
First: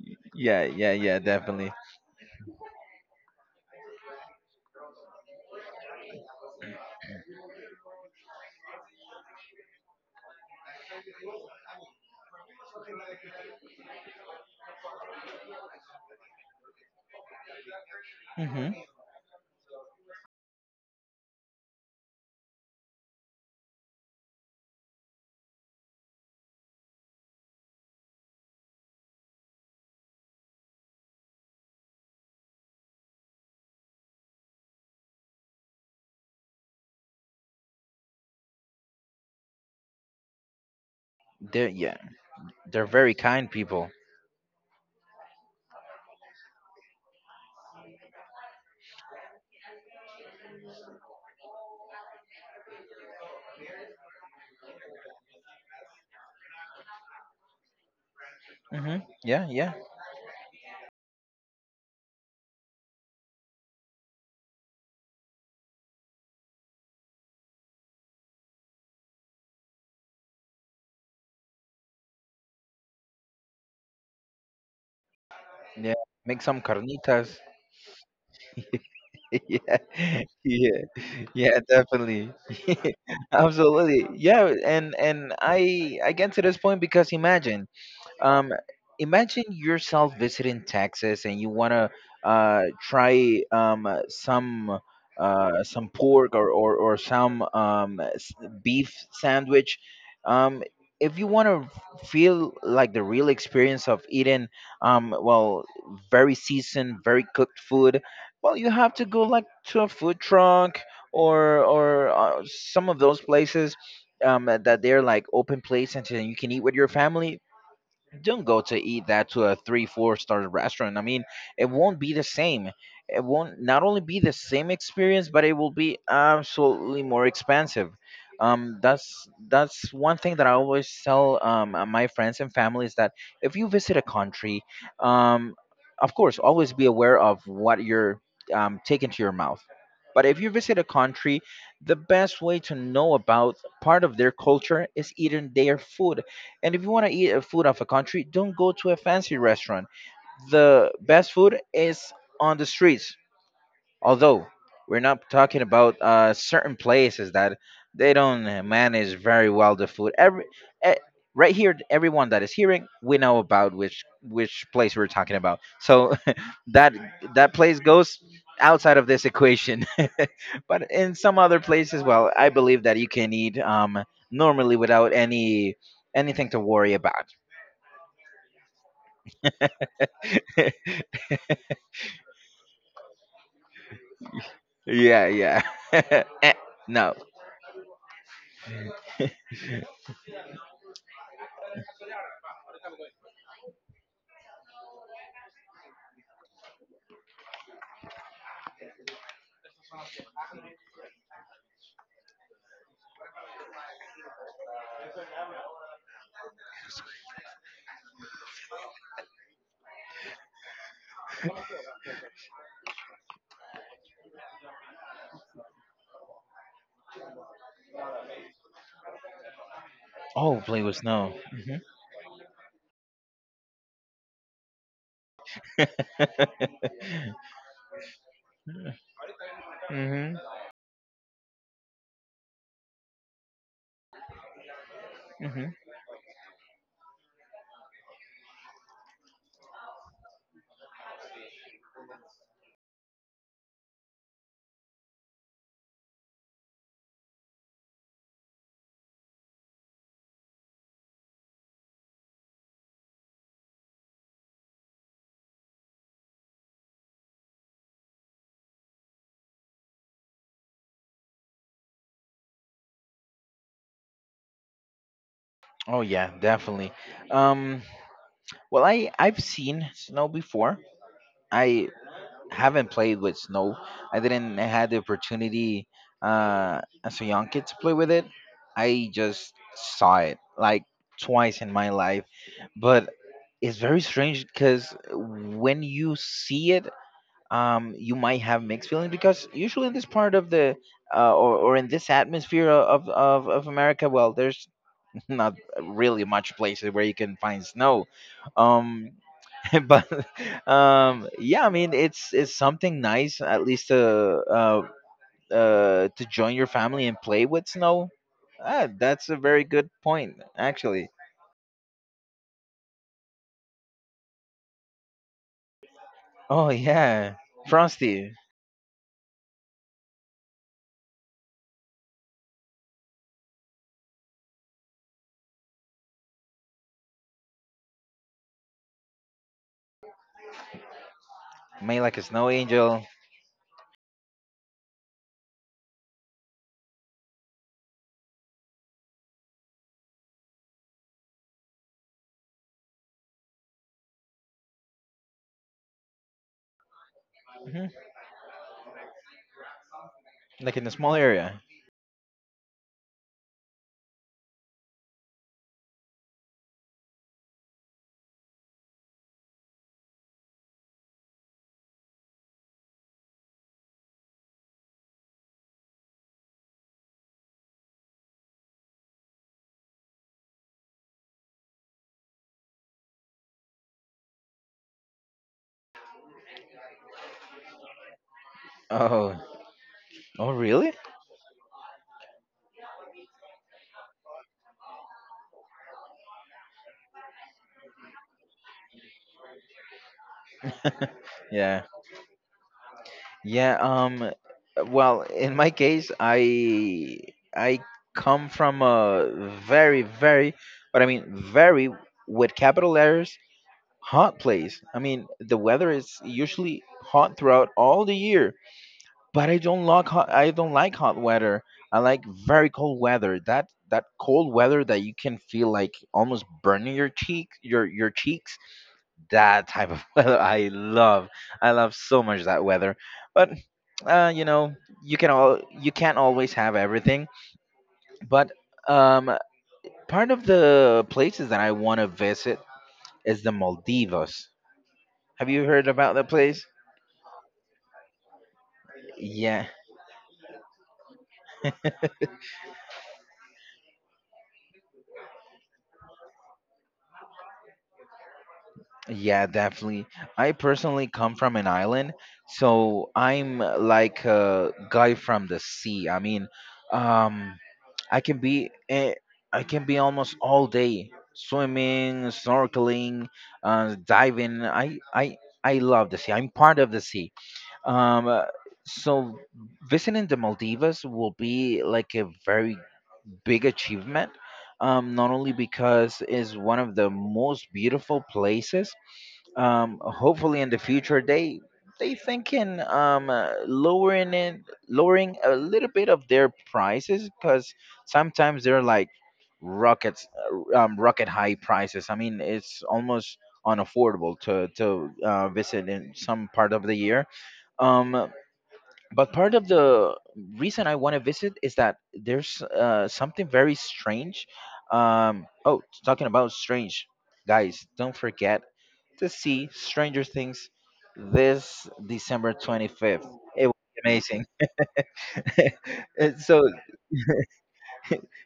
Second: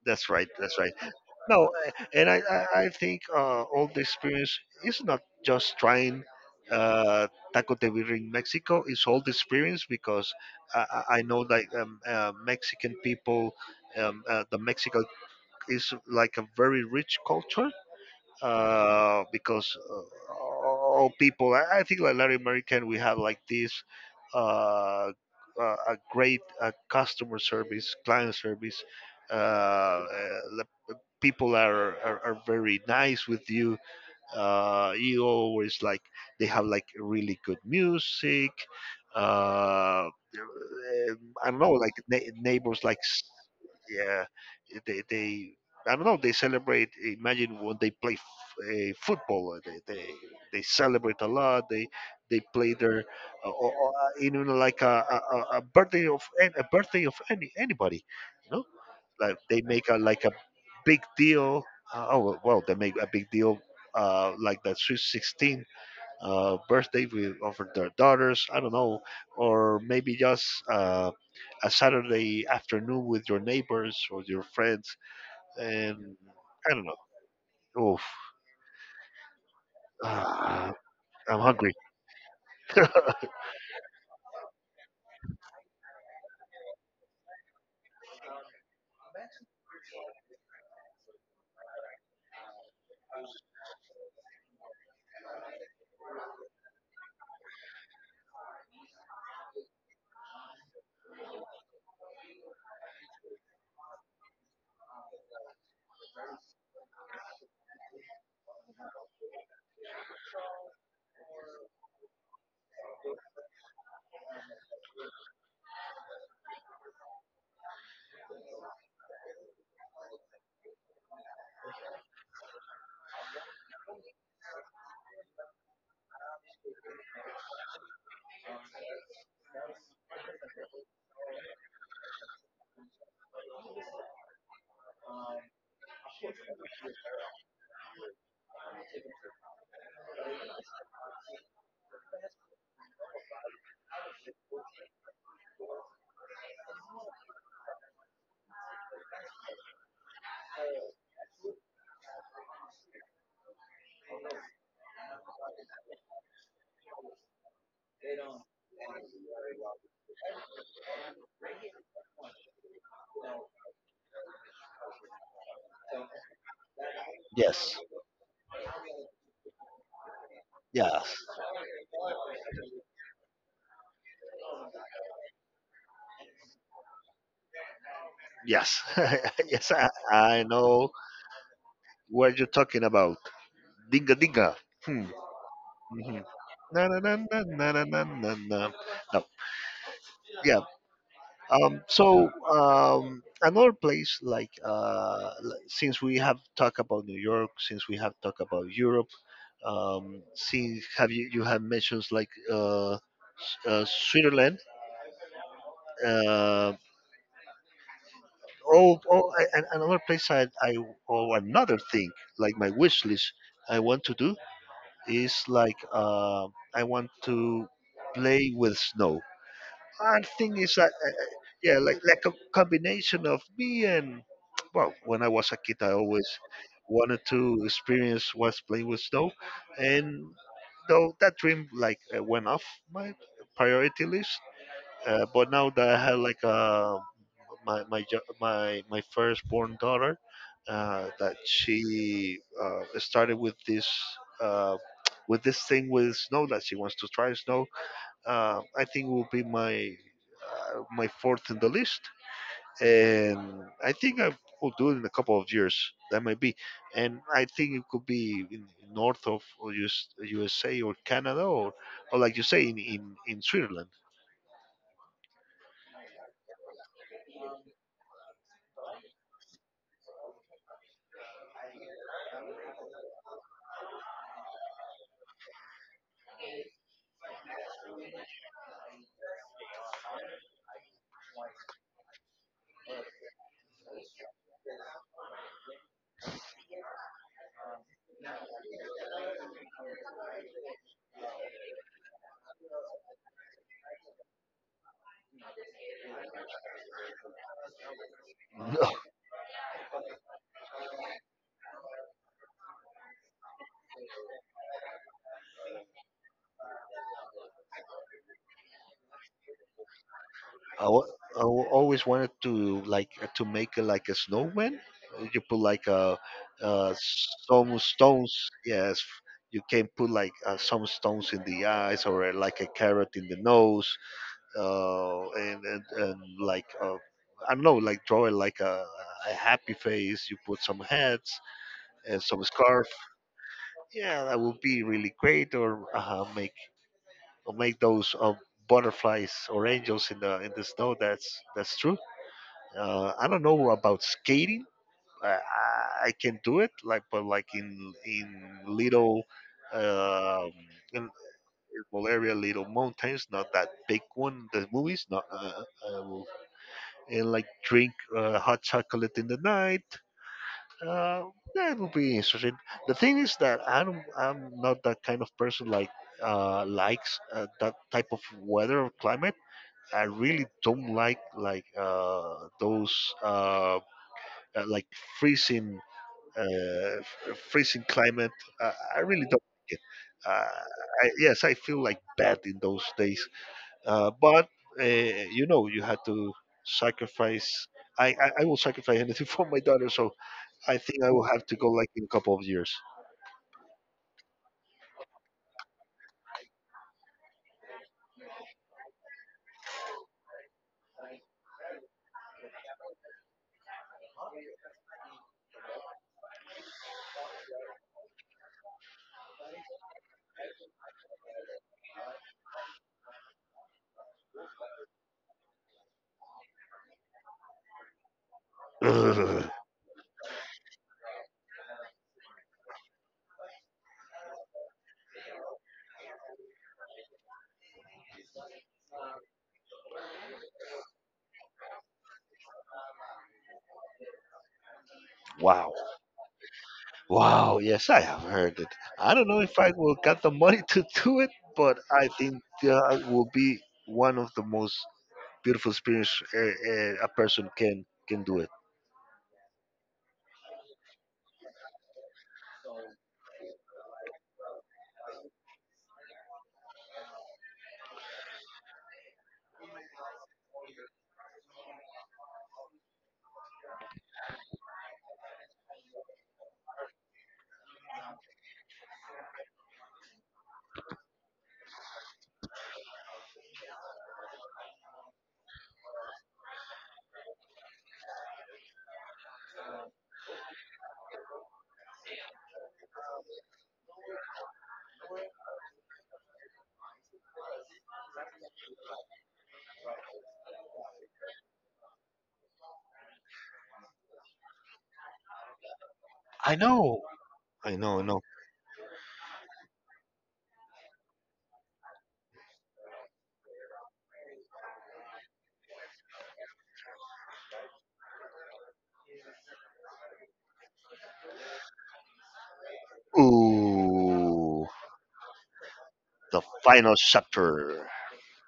That's right. That's right.
yeah,
No,
definitely.
and I think all the experience is not just trying uh, taco de birria in Mexico. It's all the experience because I know like Mexican people, the Mexico is like a very rich culture,
Mm-hmm.
because all people. I think like Latin American, we have like this. Uh, a great customer service, client service, uh, uh, people are very nice with you, you always like, they have like really good music. uh, um, I don't
They're
know like,
yeah,
ne- neighbors
they're
like
very
s-
kind people.
yeah, they, I don't know, they celebrate. Imagine when they play f- football, eh, they celebrate a lot, they play their, you know, like a birthday of an- a birthday of any anybody,
Mm-hmm.
like
Yeah,
they
yeah,
make a like a big deal. Oh well, they make a big deal like the Sweet 16 birthday with over their daughters. I don't know, or maybe just uh, a Saturday afternoon with your neighbors or your friends.
yeah.
And
Make some
I don't know.
carnitas.
Oof,
yeah,
ah,
yeah,
I'm
yeah,
hungry.
definitely. Absolutely. Yeah, and I get to this point because imagine. Um, Imagine yourself visiting Texas and you wanna try some pork or some beef sandwich. Um, if you want to feel like the real experience of eating um, well, very seasoned, very cooked food, well, you have to go like to a food truck or some of those places that they're like open place, and then you can eat with your family. Don't go to eat that to a three four star restaurant. I mean, it won't be the same. It won't not only be the same experience, but it will be absolutely more expensive. That's one thing that I always tell my friends and family, is that if you visit a country, um of course, always be aware of what you're taking to your mouth. But if you visit a country, the best way to know about part of their culture is eating their food. And if you want to eat a food of a country, don't go to a fancy restaurant. The best food is on the streets. Although, we're not talking about certain places that they don't manage very well the food. Every eh, right here, everyone that is hearing, we know about which place we're talking about. So that that
Yes,
place goes outside of this equation. But
yes,
in some other places, well, I believe that you can eat normally without anything to worry about.
yes, yes. I know what you're talking about. Dinga dinga. Hmm.
Yeah, yeah. Eh,
Na na na
no.
na na na na na, na. No, yeah. Um, so um, another place like uh, li- since we have talked about New York, since we have talked about Europe, um, since have you, you have mentioned like Switzerland. Uh, oh, oh, I- and another place I oh, another thing like my wish list I want to do is like I want to play with snow. I think
Oh,
it's
play
that.
with snow.
Yeah, like a combination of me, and well, when I was a kid, I
Mhm.
always wanted to experience what's playing with snow, and
Mm-hmm.
though that dream like went off my priority list, but now
Mm-hmm.
that I had like my my jo- my firstborn daughter, that she started with this. Uh, with this thing with snow that she wants to try snow, I think will be my my fourth in the list and I think I will do it in a couple of years. That might be, and I think it could be in north of or US, USA or Canada or like you say in Switzerland.
Oh yeah, definitely. Um, well, I I've seen snow before. I haven't played with snow. I didn't had the opportunity as a young kid to play with it. I just saw it like twice in my life, but it's very strange because when you see it, you might have mixed feelings because usually in this part of the or in this atmosphere of America, well, there's not really much places where you can find snow. um but yeah, I mean, it's something nice, at least uh to join your family and play with snow. Ah, that's a very good point
I, wa-
actually.
I always wanted to like to make like a snowman. You put like a
Oh
uh,
yeah.
some
Frosty.
stones. Yes, you can put like some stones in the eyes or like a carrot in the nose and like I don't know, like drawing like a happy face. You put some hats
Made like
and
a
some
snow
scarf.
angel.
Yeah, that would be really great. Or make those butterflies or angels in the snow. That's true. I don't know about skating. I can do it, like but like
Hmm.
in little. Um,
Like in a
in,
small area.
in Bulgaria, little mountains, not that big one. The movies, not, uh, and like drink hot chocolate in the night. Uh, that would be interesting. The thing is that I don't, I'm not that kind of person like likes that type of weather or climate. I really don't like those uh, like freezing uh, freezing climate. I really
Oh.
don't like it. Uh,
Oh really.
yes, I feel like bad in those days. But you had to sacrifice. I will sacrifice anything for my daughter, so I think I will have to go
Yeah.
like in a couple of years.
Yeah, well, in my case, I come from a very, very, but I mean very, with capital letters, hot place. I mean, the weather is usually hot throughout all the year, but I don't like hot. I don't like hot weather. I like very cold weather. That, that cold weather that you can feel like almost burning your cheek, your cheeks,
Ugh,
that type of weather I love. I love so much that weather. But you know, you can't always have everything. But um, part of the places that I want to visit is the maldivas. Have you
wow,
heard about the place?
wow, yes, I have heard it. I don't know if
Yeah.
I will get the money to do it, but I think that will be one of the most beautiful experience a person can do it.
Yeah, definitely. I personally come from an island, so I'm like a guy from the sea. I mean, um, I can be I can be almost all day swimming, snorkeling, diving. I I love the sea. I'm part of the sea. Um, uh, so visiting the Maldives will be like a very big achievement. Not only because it's one of the most beautiful places, hopefully in the future they they thinking lowering a little bit of their prices, because sometimes they're like rockets. Rocket high prices, I mean, it's almost unaffordable to visit in some
I
part of the
know,
year.
I know, I know.
um but part of the reason I want to visit is that there's something very strange. Oh, talking about strange, guys, don't forget to see Stranger Things this December 25th. It will be amazing.
Ooh,
And
the
so,
final chapter.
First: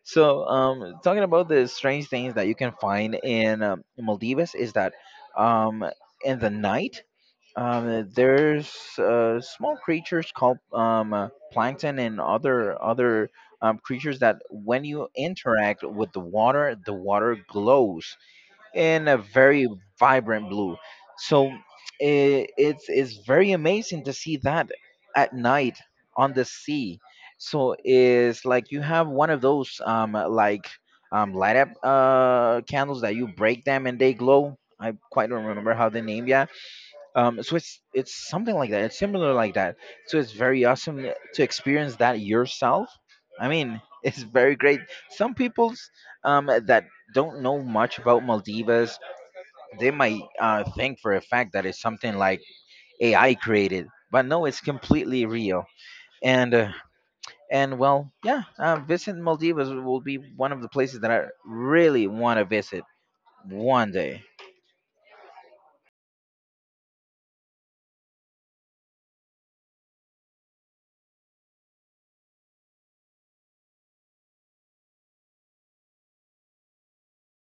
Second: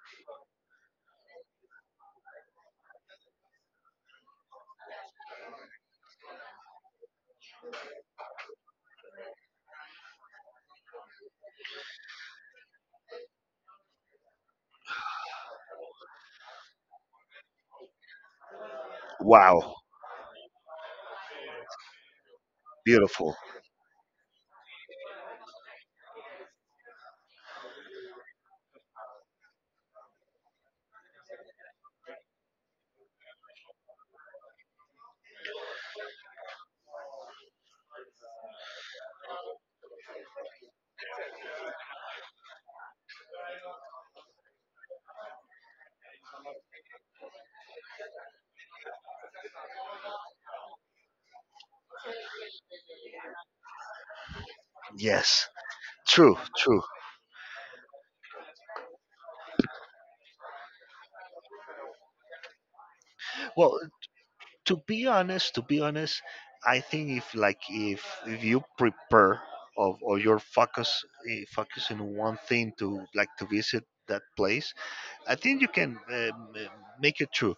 so talking about the strange things that you can find in Maldives is that um, in the night there's small creatures called plankton and other creatures that when you interact with the water glows in a very
Wow,
vibrant blue. So I it's
beautiful.
very amazing to see that at night on the sea. So it's like you have one of those light up candles that you break them and they glow. I quite don't remember how they name. Yeah, so it's something like that. It's similar like that. So it's very awesome to experience that yourself. I mean, it's very great. Some people's that don't know much about maldivas, they might think for a fact that it's something like ai created, but no, it's completely
Yes.
real.
True,
And
true.
well, yeah, visit maldivas will be one of the places that I really want to visit
Well,
one day.
to be honest, I think if like if you prepare of or your focus in one thing to like to visit that place, I think you can make it true.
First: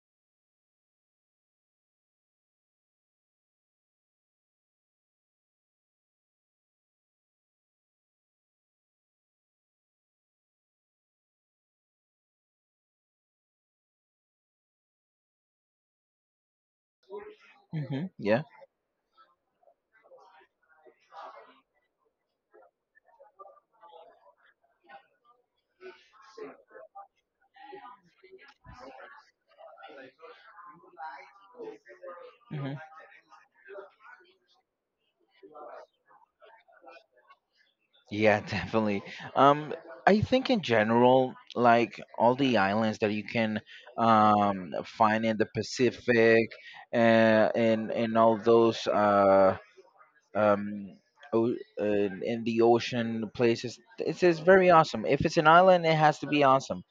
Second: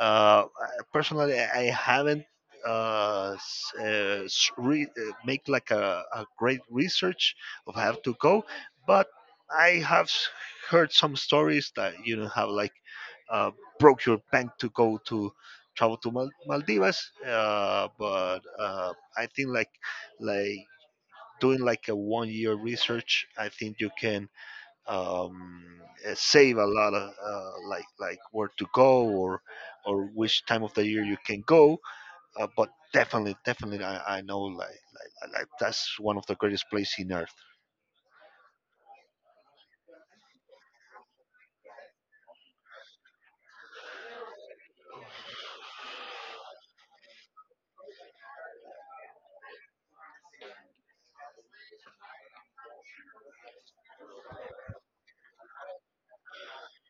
Personally, I haven't make like a great research of have to go, but I have heard some stories that have like uh, broke your bank to go to travel to Maldives.
Hmm
But
yeah.
I think like like doing like a one year research, I think you can um, save a lot of like where to go or which time of the year you can go. But definitely, definitely, I know like that's one of the greatest places in Earth.
Yeah, definitely. Um, I think in general, like all the islands that you can find in the Pacific, and all those um, in the ocean places. It's very awesome. If it's an island, it has to be awesome.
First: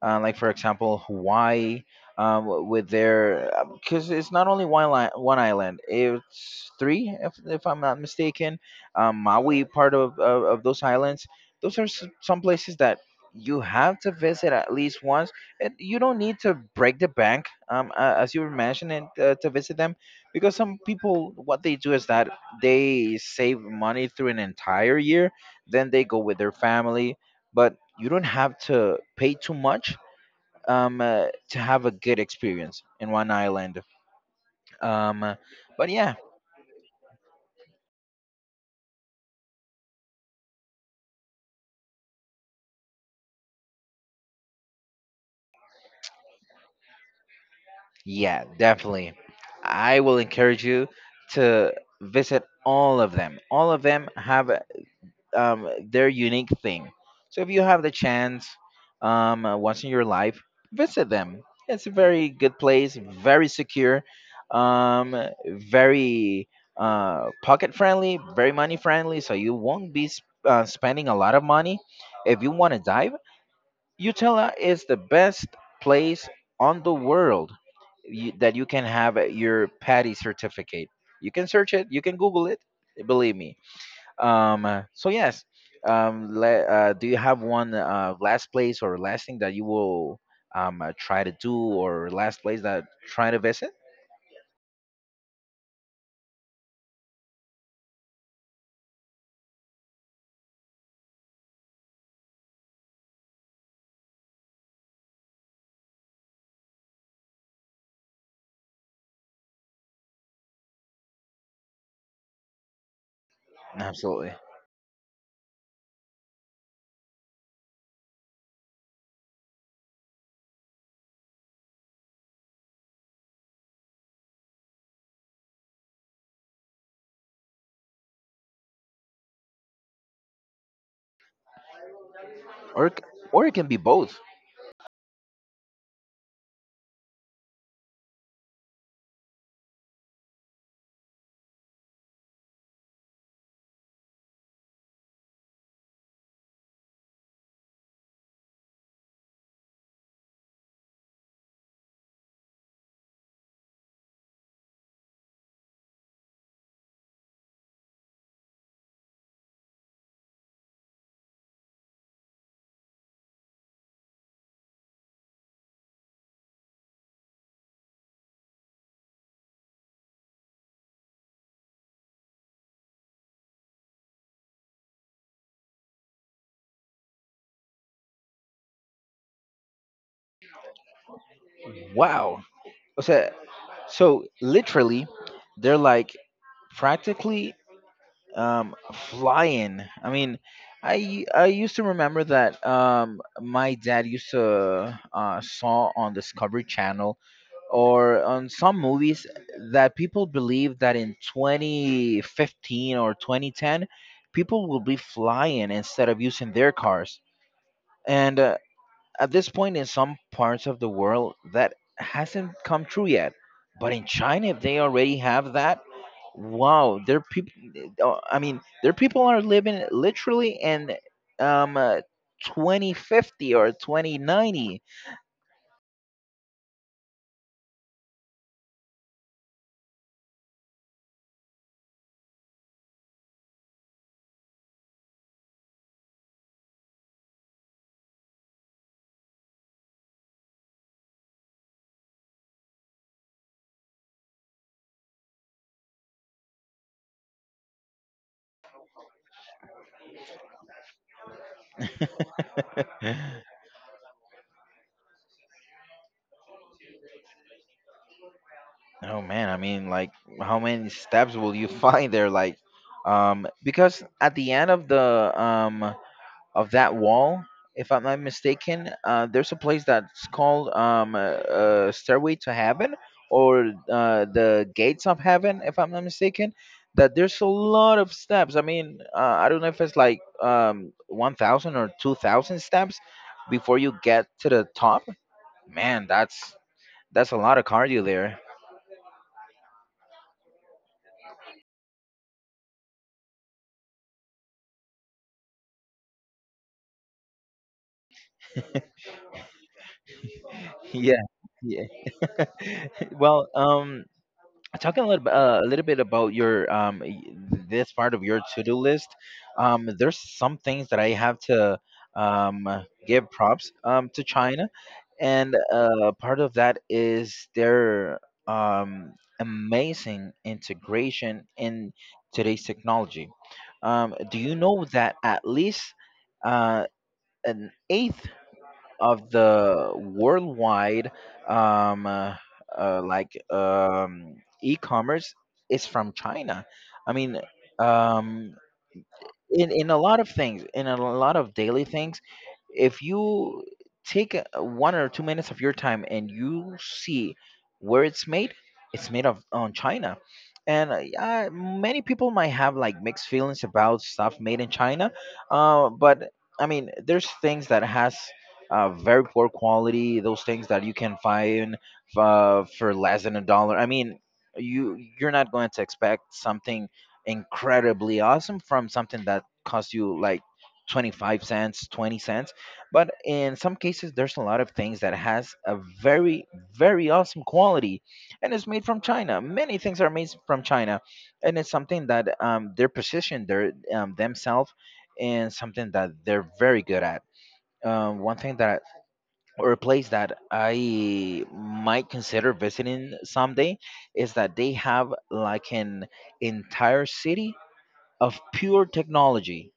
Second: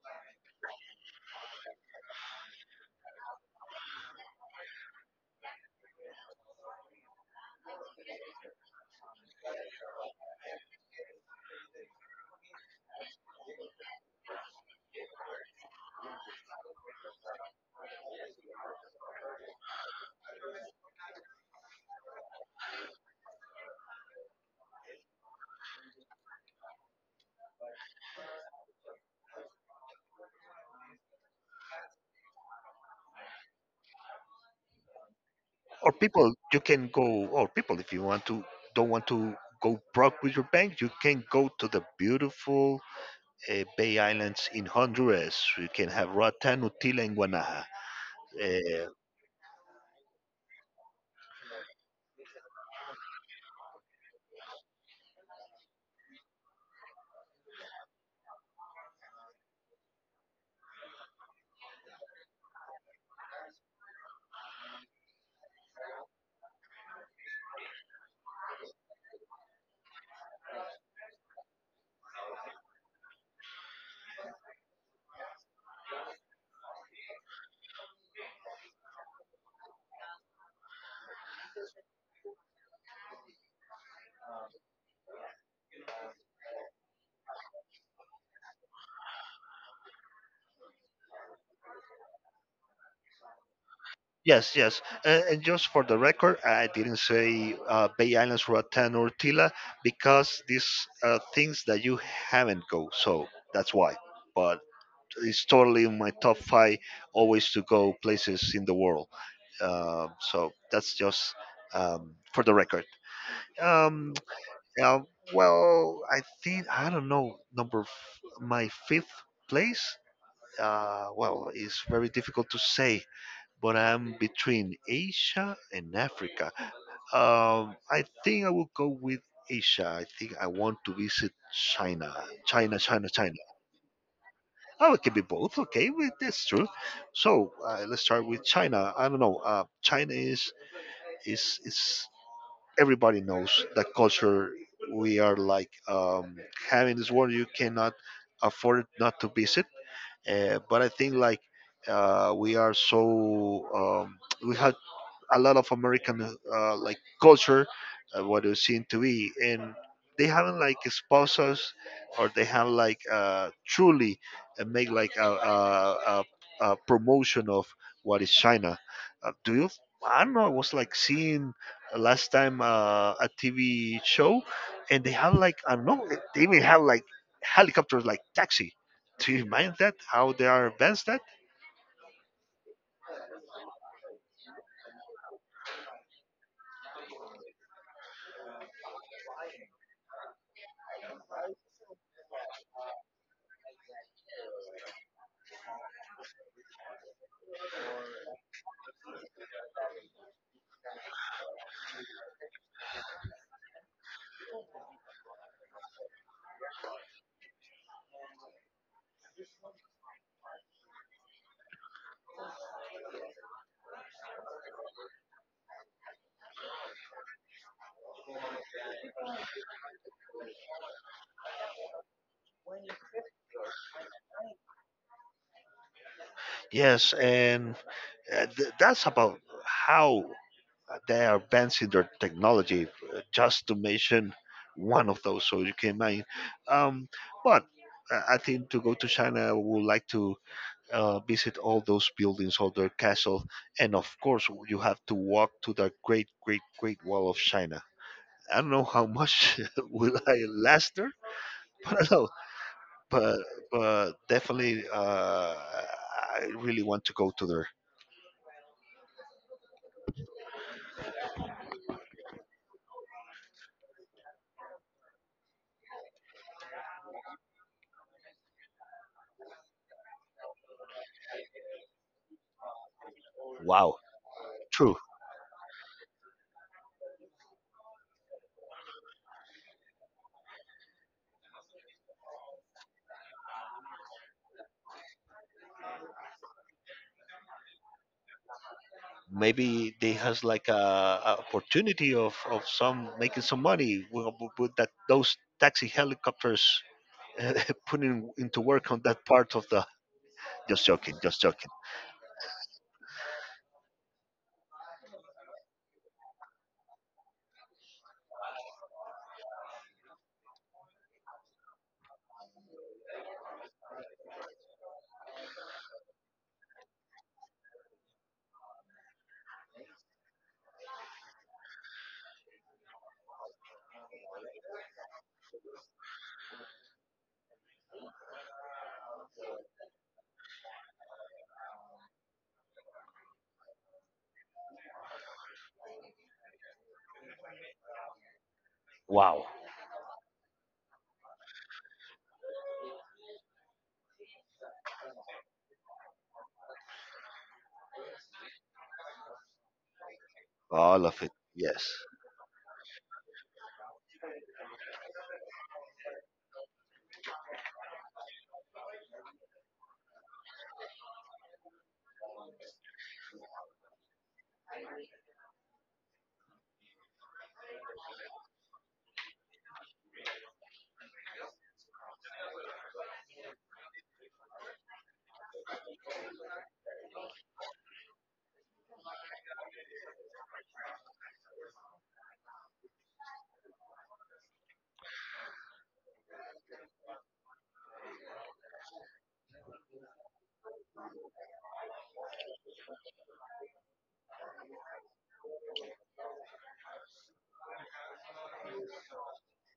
Like for example, Hawaii, with their, because it's not only one island. It's three, if I'm not mistaken. Maui part of those islands. Those are some places that you have to visit at least once. And you don't need to break the bank, as you were mentioning, to visit them because some people what they do is that they save money through an entire year, then they go with their family, but you don't have to pay too much to have a good experience in one island. um, uh, but
Or
yeah.
people, you can go. Or people, if you don't want to go broke with your bank, you can go to the beautiful Bay Islands in Honduras. You can have Roatán, Utila, and Guanaja.
Yeah,
Uh,
definitely. I will encourage you to visit all of them. All of them have their unique thing. So if you have the chance once in your life, visit them. It's a very good place, very secure, um, very pocket friendly, very money friendly. So you won't be spending a lot of money. If you want to dive, Utella is the best place on the world, you, that you can have your patty certificate. You can search it, you can Google it. Believe me, so yes, do you have one last place or last thing that you will try to do, or last place that try to visit?
Yes, yes. And just for the record, I didn't say Bay Islands, Roatan, or Tila because these are things that you haven't go. So that's why. But it's totally in my top five always to go places in the world. So that's just for the record. Um,
Absolutely.
uh, well, I think, I don't know, my fifth place. Well, it's very difficult to say but I'm between Asia and Africa. I think I will go with Asia. I think I want to visit China. China,
Or it c-
China, China.
or it can be both.
Oh, it can be both. Okay, well, that's true. So let's start with China. I don't know. China is everybody knows that culture. We are like having this world you cannot afford not to visit. But I think like we are so we have a lot of American like culture, what it seemed to be, and they haven't like exposed us, or they have like truly make like a promotion of what is China. Do you? I don't know. I was like seeing last time a TV show, and they have like I don't know. They even have like helicopters like taxi. Do you mind that? How they are advanced that?
Wow. O so literally, they're like practically flying. I mean, I used to remember that my dad used to saw on Discovery Channel or on some movies that people believe that in 2015 or 2010 people will be flying instead of using their cars, and at this point, in some parts of the world, that hasn't come true yet. But in China, if they already have that, wow, their people, I mean, their people are living literally in um, uh, 2050 or 2090.
Yes, and that's about how they are advancing their technology, just to mention one of those. So you can imagine. Um, but I think to go to China, I would like to visit all those buildings, all their castles, and of course, you have to walk to the great, great, great wall of China. I don't know how much will I last there, but I know. But but definitely, I really want to go to there.
Oh man, I mean, like, how many steps will you find there? Like, because at the end of the of that wall, if I'm not mistaken, there's a place that's called Stairway to Heaven, or
Wow,
the
true.
Gates of Heaven, if I'm not mistaken. That there's a lot of steps. I mean, I don't know if it's like 1,000 or 2,000 steps before you get to the top. Man, that's a lot of cardio there.
Maybe they has like a opportunity of some making some money with that those taxi helicopters putting into work on that part of the just joking,
Yeah,
just joking.
yeah. Well, talking a little, a little bit about your this part of your to-do list, there's some things that I have to um give props to China. And part of that is their um amazing integration in today's technology. Um, do you know that at least uh an eighth of the worldwide um, uh, uh, like um, e-commerce is from China. I mean, um,
Wow,
in a lot of things, in a lot of daily things, if you one or two minutes of your time and you see where it's made, it's made of on china. And
all of it,
yeah,
yes.
many people might have like mixed feelings about stuff made in china, but I mean, there's things that has very poor quality. Those things that you can find for less than a dollar, I mean, you you're not going to expect something incredibly awesome from something that costs you like 25¢, 20¢. But in some cases, there's a lot of things that has a very, very awesome quality, and it's made from china. Many things are made from china, and it's something that they're positioned their themselves in something that they're very good at. One thing that, or a place that I might consider visiting someday, is that they have like an entire city of pure technology.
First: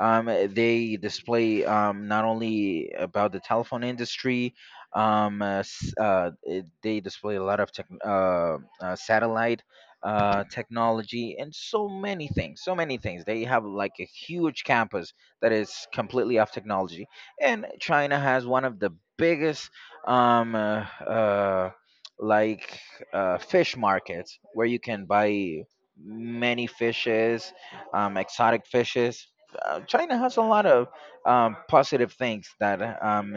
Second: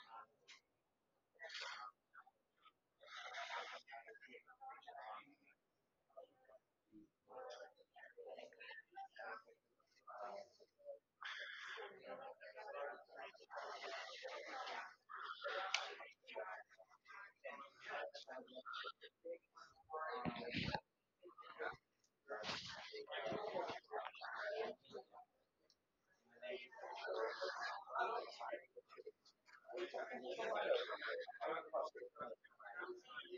They display not only about the telephone industry, they display a lot of tech, satellite technology and so many things. So many things. They have like a huge campus that is completely of technology, and China has one of the biggest um, uh, uh, like fish markets where you can buy many fishes, exotic fishes. China has a lot of positive things that um,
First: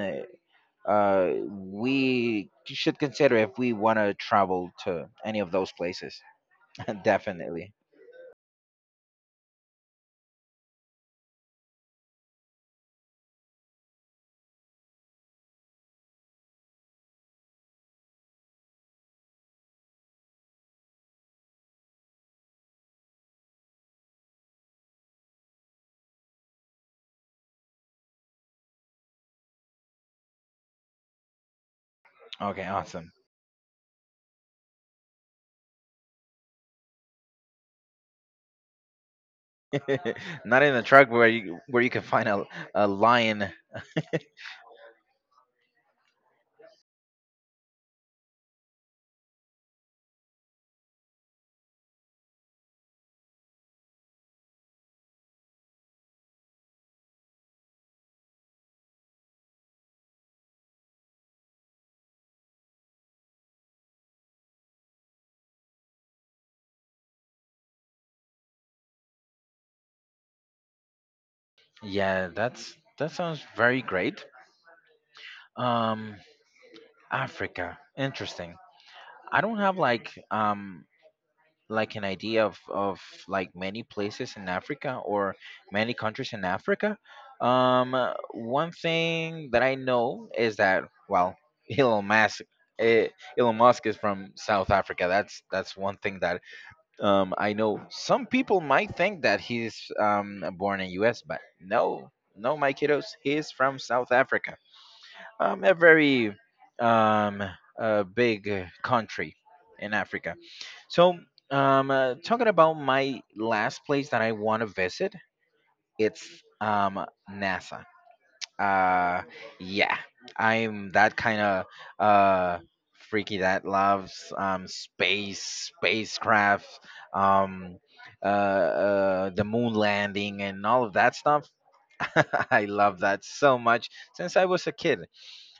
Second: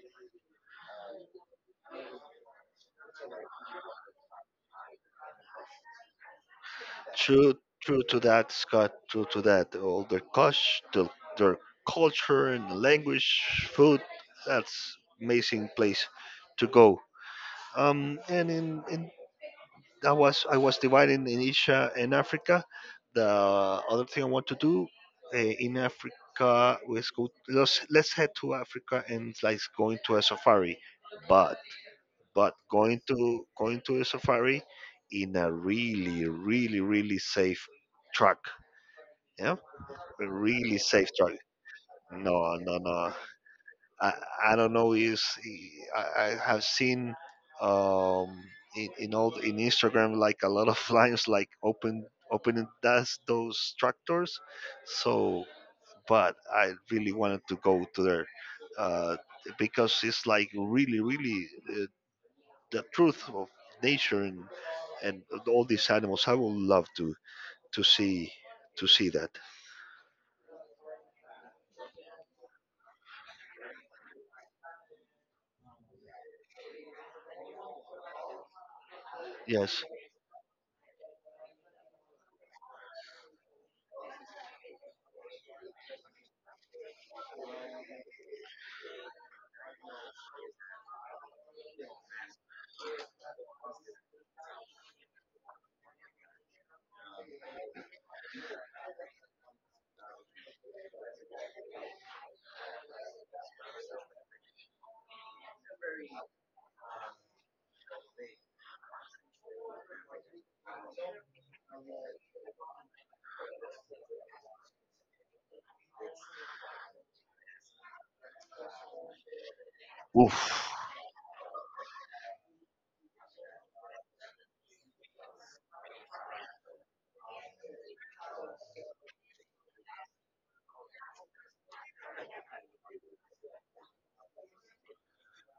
uh, we should consider if we want to travel to any of those places.
True,
Definitely.
true to that, Scott. True to that, all their cost, their, their culture and language food, that's amazing place to go. And in, in I was dividing in Asia and Africa. The other thing I want to do in Africa was go. Let's head to Africa and like going to a safari, but but
Okay,
going
awesome.
to going to a safari in a really really really safe truck. Yeah, a
Not in
really
a
safe
truck where
truck.
you can find
No, no,
a
no.
lion.
I, I don't know is I have seen um, in in Instagram like a lot of lines like opening that's those tractors. So, but I really wanted to go to there uh, because it's like really really uh, the truth of nature and all these animals. I would love to see to see that.
Yeah, that sounds very great. Um, Africa, interesting. I don't have
Yes.
like an idea of like many places in Africa or many countries in Africa. One thing that I know is that well, Elon Musk, eh, Elon Musk is from South Africa. That's one thing that I know. Some people might think that he's born in U.S., but no, no, my kiddos, he is from South Africa. A very um a big country in Africa. So, talking about my last place that I want to visit, it's um NASA. Uh, yeah,
Oof.
I'm that kind of uh freaky that loves space, spacecraft, um, the moon landing and all of that stuff. I love that so much since I was a kid.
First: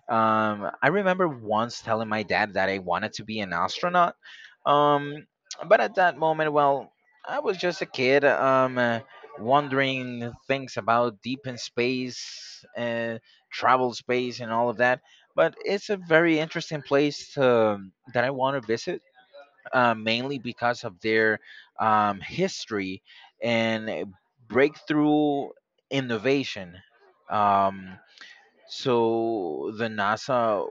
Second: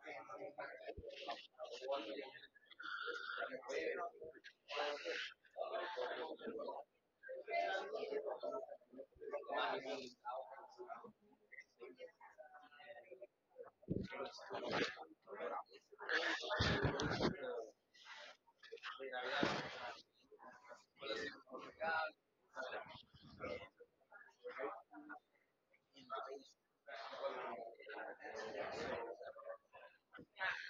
I remember once telling my dad that I wanted to be an astronaut. Um, but at that moment, well, I was just a kid, wondering things about deep in space, travel space, and all of that. But it's a very interesting place to, that I want to visit, mainly because of their history and breakthrough innovation. Um, so the NASA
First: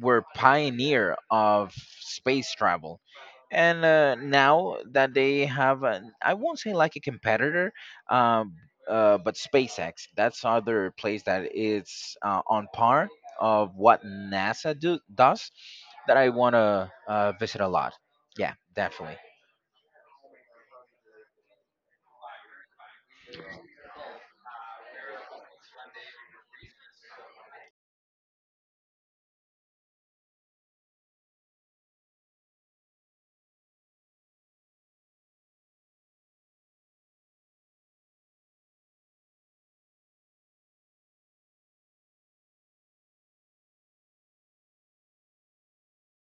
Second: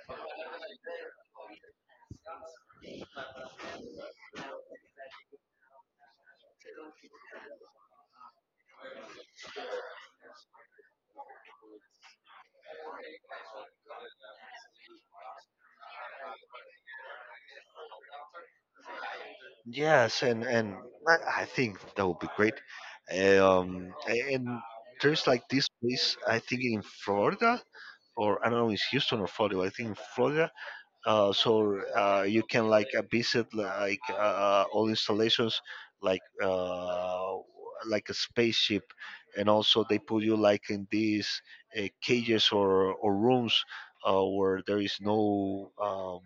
were pioneer of space travel. And now that they have, I won't say like a competitor, um, but SpaceX, that's other place that is on par of what NASA does that I want to visit a lot. Yeah, definitely.
Yes, and I think that would be great. Um, and there's like this place I think in Florida, or I don't know, it's Houston or Florida. I think in Florida so you can like visit like all installations like uh, like a spaceship and also they put you like in these cages or rooms where there is no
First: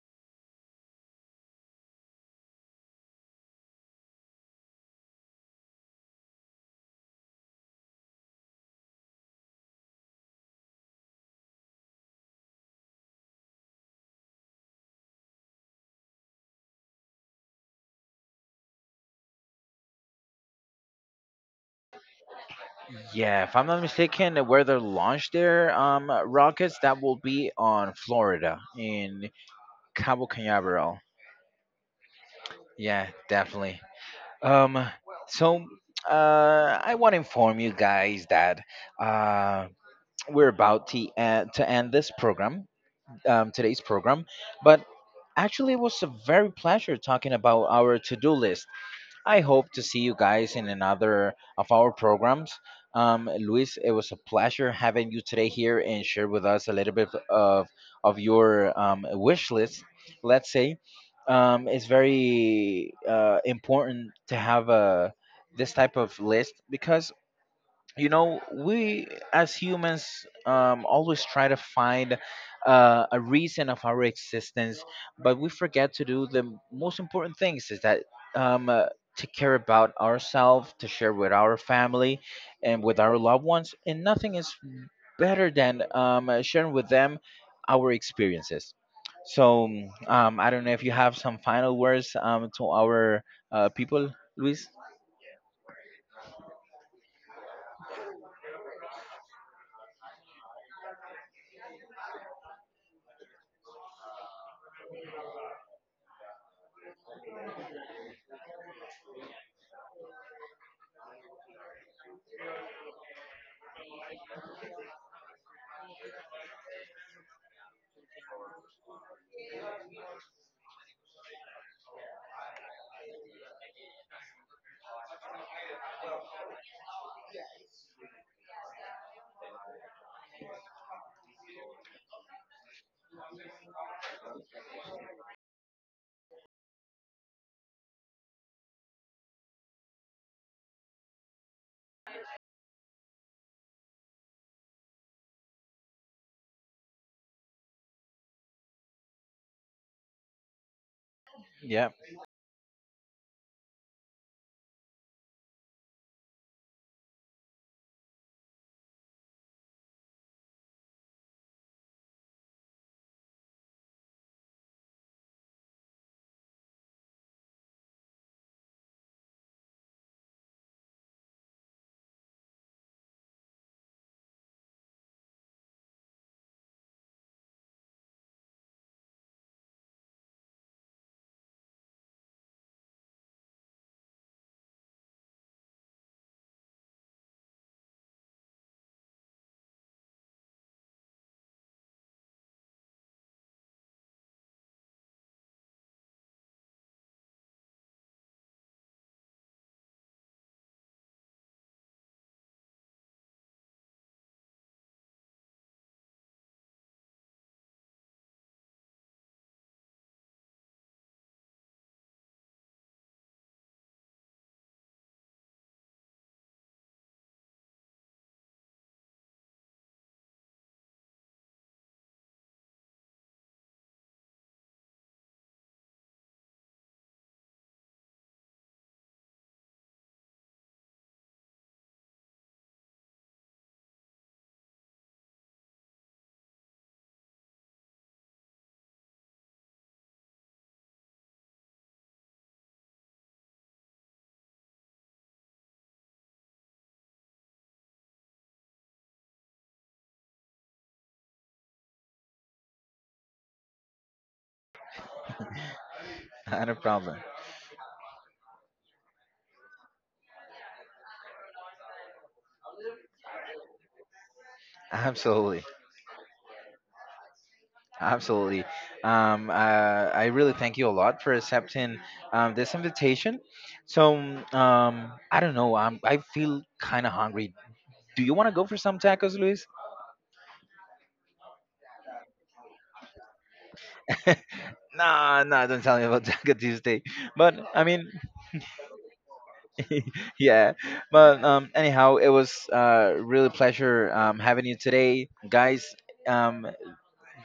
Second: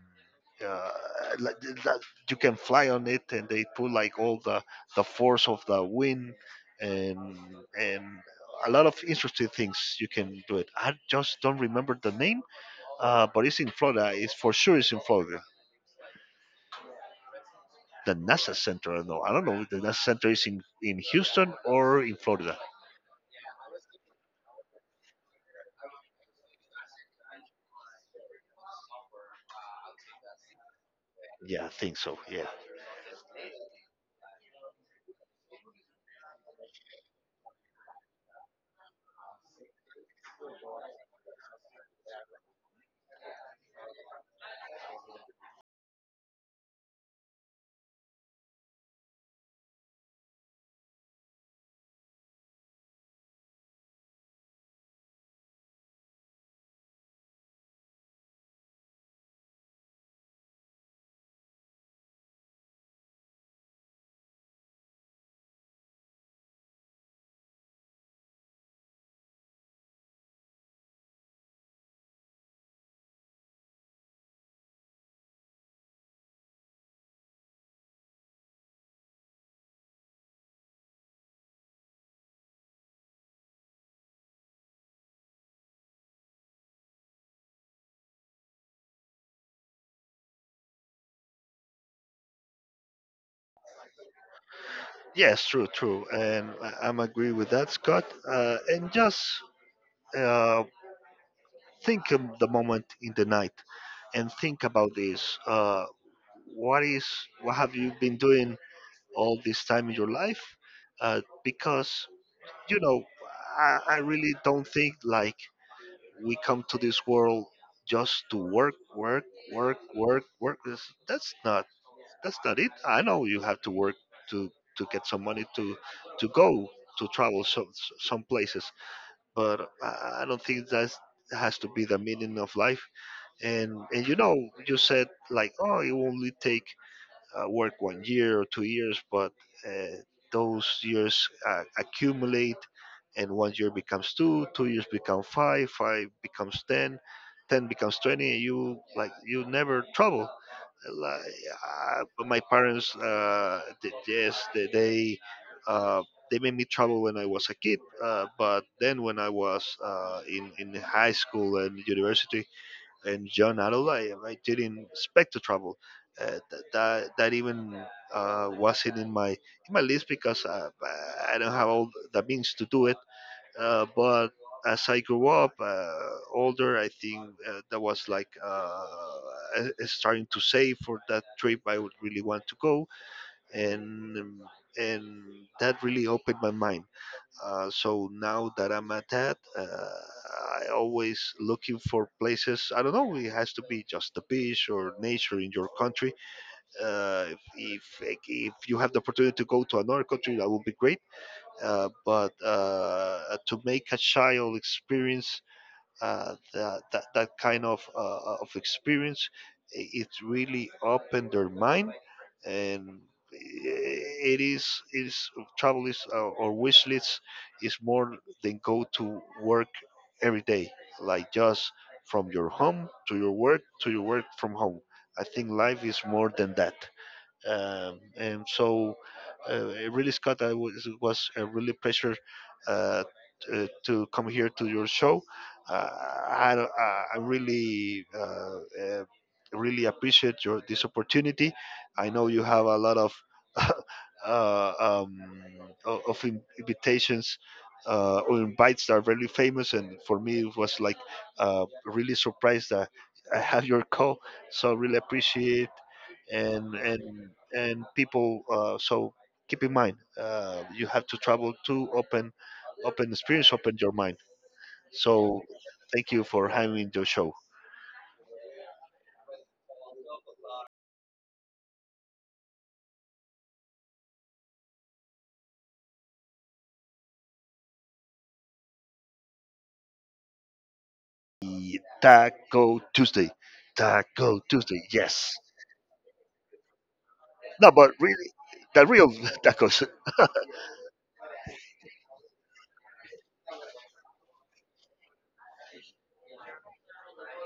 uh, like that you can fly on it and they put like all the force of the wind and and a lot of interesting things you can do it, I just don't remember the name, but it's in Florida. It's for sure it's in Florida. The NASA Center. I don't know. I don't know if The NASA Center is in Houston or in Florida.
Yeah, if I'm not mistaken, where they launch their rockets, that will be on Florida in Cabo Canaveral.
Yeah, I think so. Yeah.
Yeah, definitely. Um, so I want to inform you guys that uh, we're about to to end this program, today's program. But actually, it was a very pleasure talking about our to-do list. I hope to see you guys in another of our programs. Luis, it was a pleasure having you today here and share with us a little bit of your wish list. Let's say it's very important to have a this type of list because you know we as humans always try to find a reason of our existence but we forget to do the most important things is that um, uh, to care about ourselves to share with our family and with our loved ones and nothing is better than sharing with them our experiences so I don't know if you have some final words to our people, Luis.
Yes, true, true. And I'm agree with that, Scott. And just uh, think of the moment in the night and think about this. What is what have you been doing all this time in your life? Because you know, I really don't think like we come to this world just to work, work, work, work, work. That's not it. I know you have to work to to get some money to go to travel some places, but I don't think that's has to be the meaning of life. And you said like, oh, it will only take work one year or 2 years, but uh, those years accumulate, and one year becomes two, 2 years become five, five becomes 10, 10 becomes 20, and you never trouble. Like,
Yeah.
but my parents, yes, uh, they made me trouble when I was a kid, but then when I was in high school and university, and John Adelaide. I didn't expect to travel. That even wasn't in my list because I don't have all the means to do it. But as I grew up older, I think that was like I starting to save for that trip. I would really want to go, and um, and that really opened my mind, so now that I'm at that, I always looking for places. I don't know. It has to be just the beach or nature in your country. If you have the opportunity to go to another country, that would be great. But to make a child experience that kind of experience, it really opened their mind and it is travel is, or wish lists is, more than go to work every day, like just from your home to your work from home. I think life is more than that. And so, it really Scott, it was a really pleasure uh, to come here to your show. Uh, I, don't- I I really uh, really appreciate your this opportunity. I know you have a lot of uh, um, invitations, or invites that are really famous and for me it was like really surprised that I have your call, so really appreciate,
Not
and
a
and
problem.
and people. So keep in mind, you have to travel to open experience, open your mind. So
Absolutely.
thank you for having your show.
Absolutely. Um, uh, I really thank you a lot for accepting this invitation. So, I don't know. I feel kind of hungry. Do you want to go for some tacos, Luis?
The Taco Tuesday, Taco Tuesday. Yes.
Nah, nah, don't tell me about Taco Tuesday. But
No,
I
but
mean,
really, the real tacos.
yeah. But anyhow, it was really pleasure having you today, guys. Um,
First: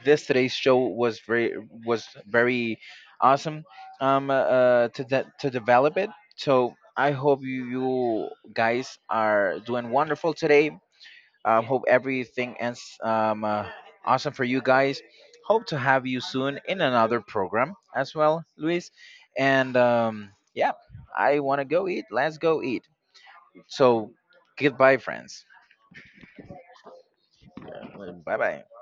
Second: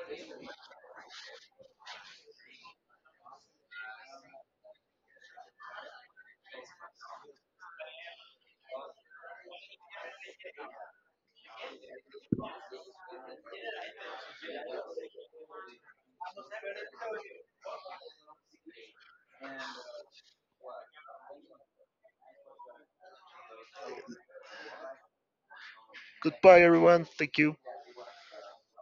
this today's show was very awesome to to develop it. So I hope you, you guys are doing wonderful today. Um, hope everything ends awesome for you guys. Hope to have you soon in another program as well, Luis. And yeah, I want to go eat. Let's go eat. So goodbye, friends.
Goodbye, everyone. Thank you.
Bye bye.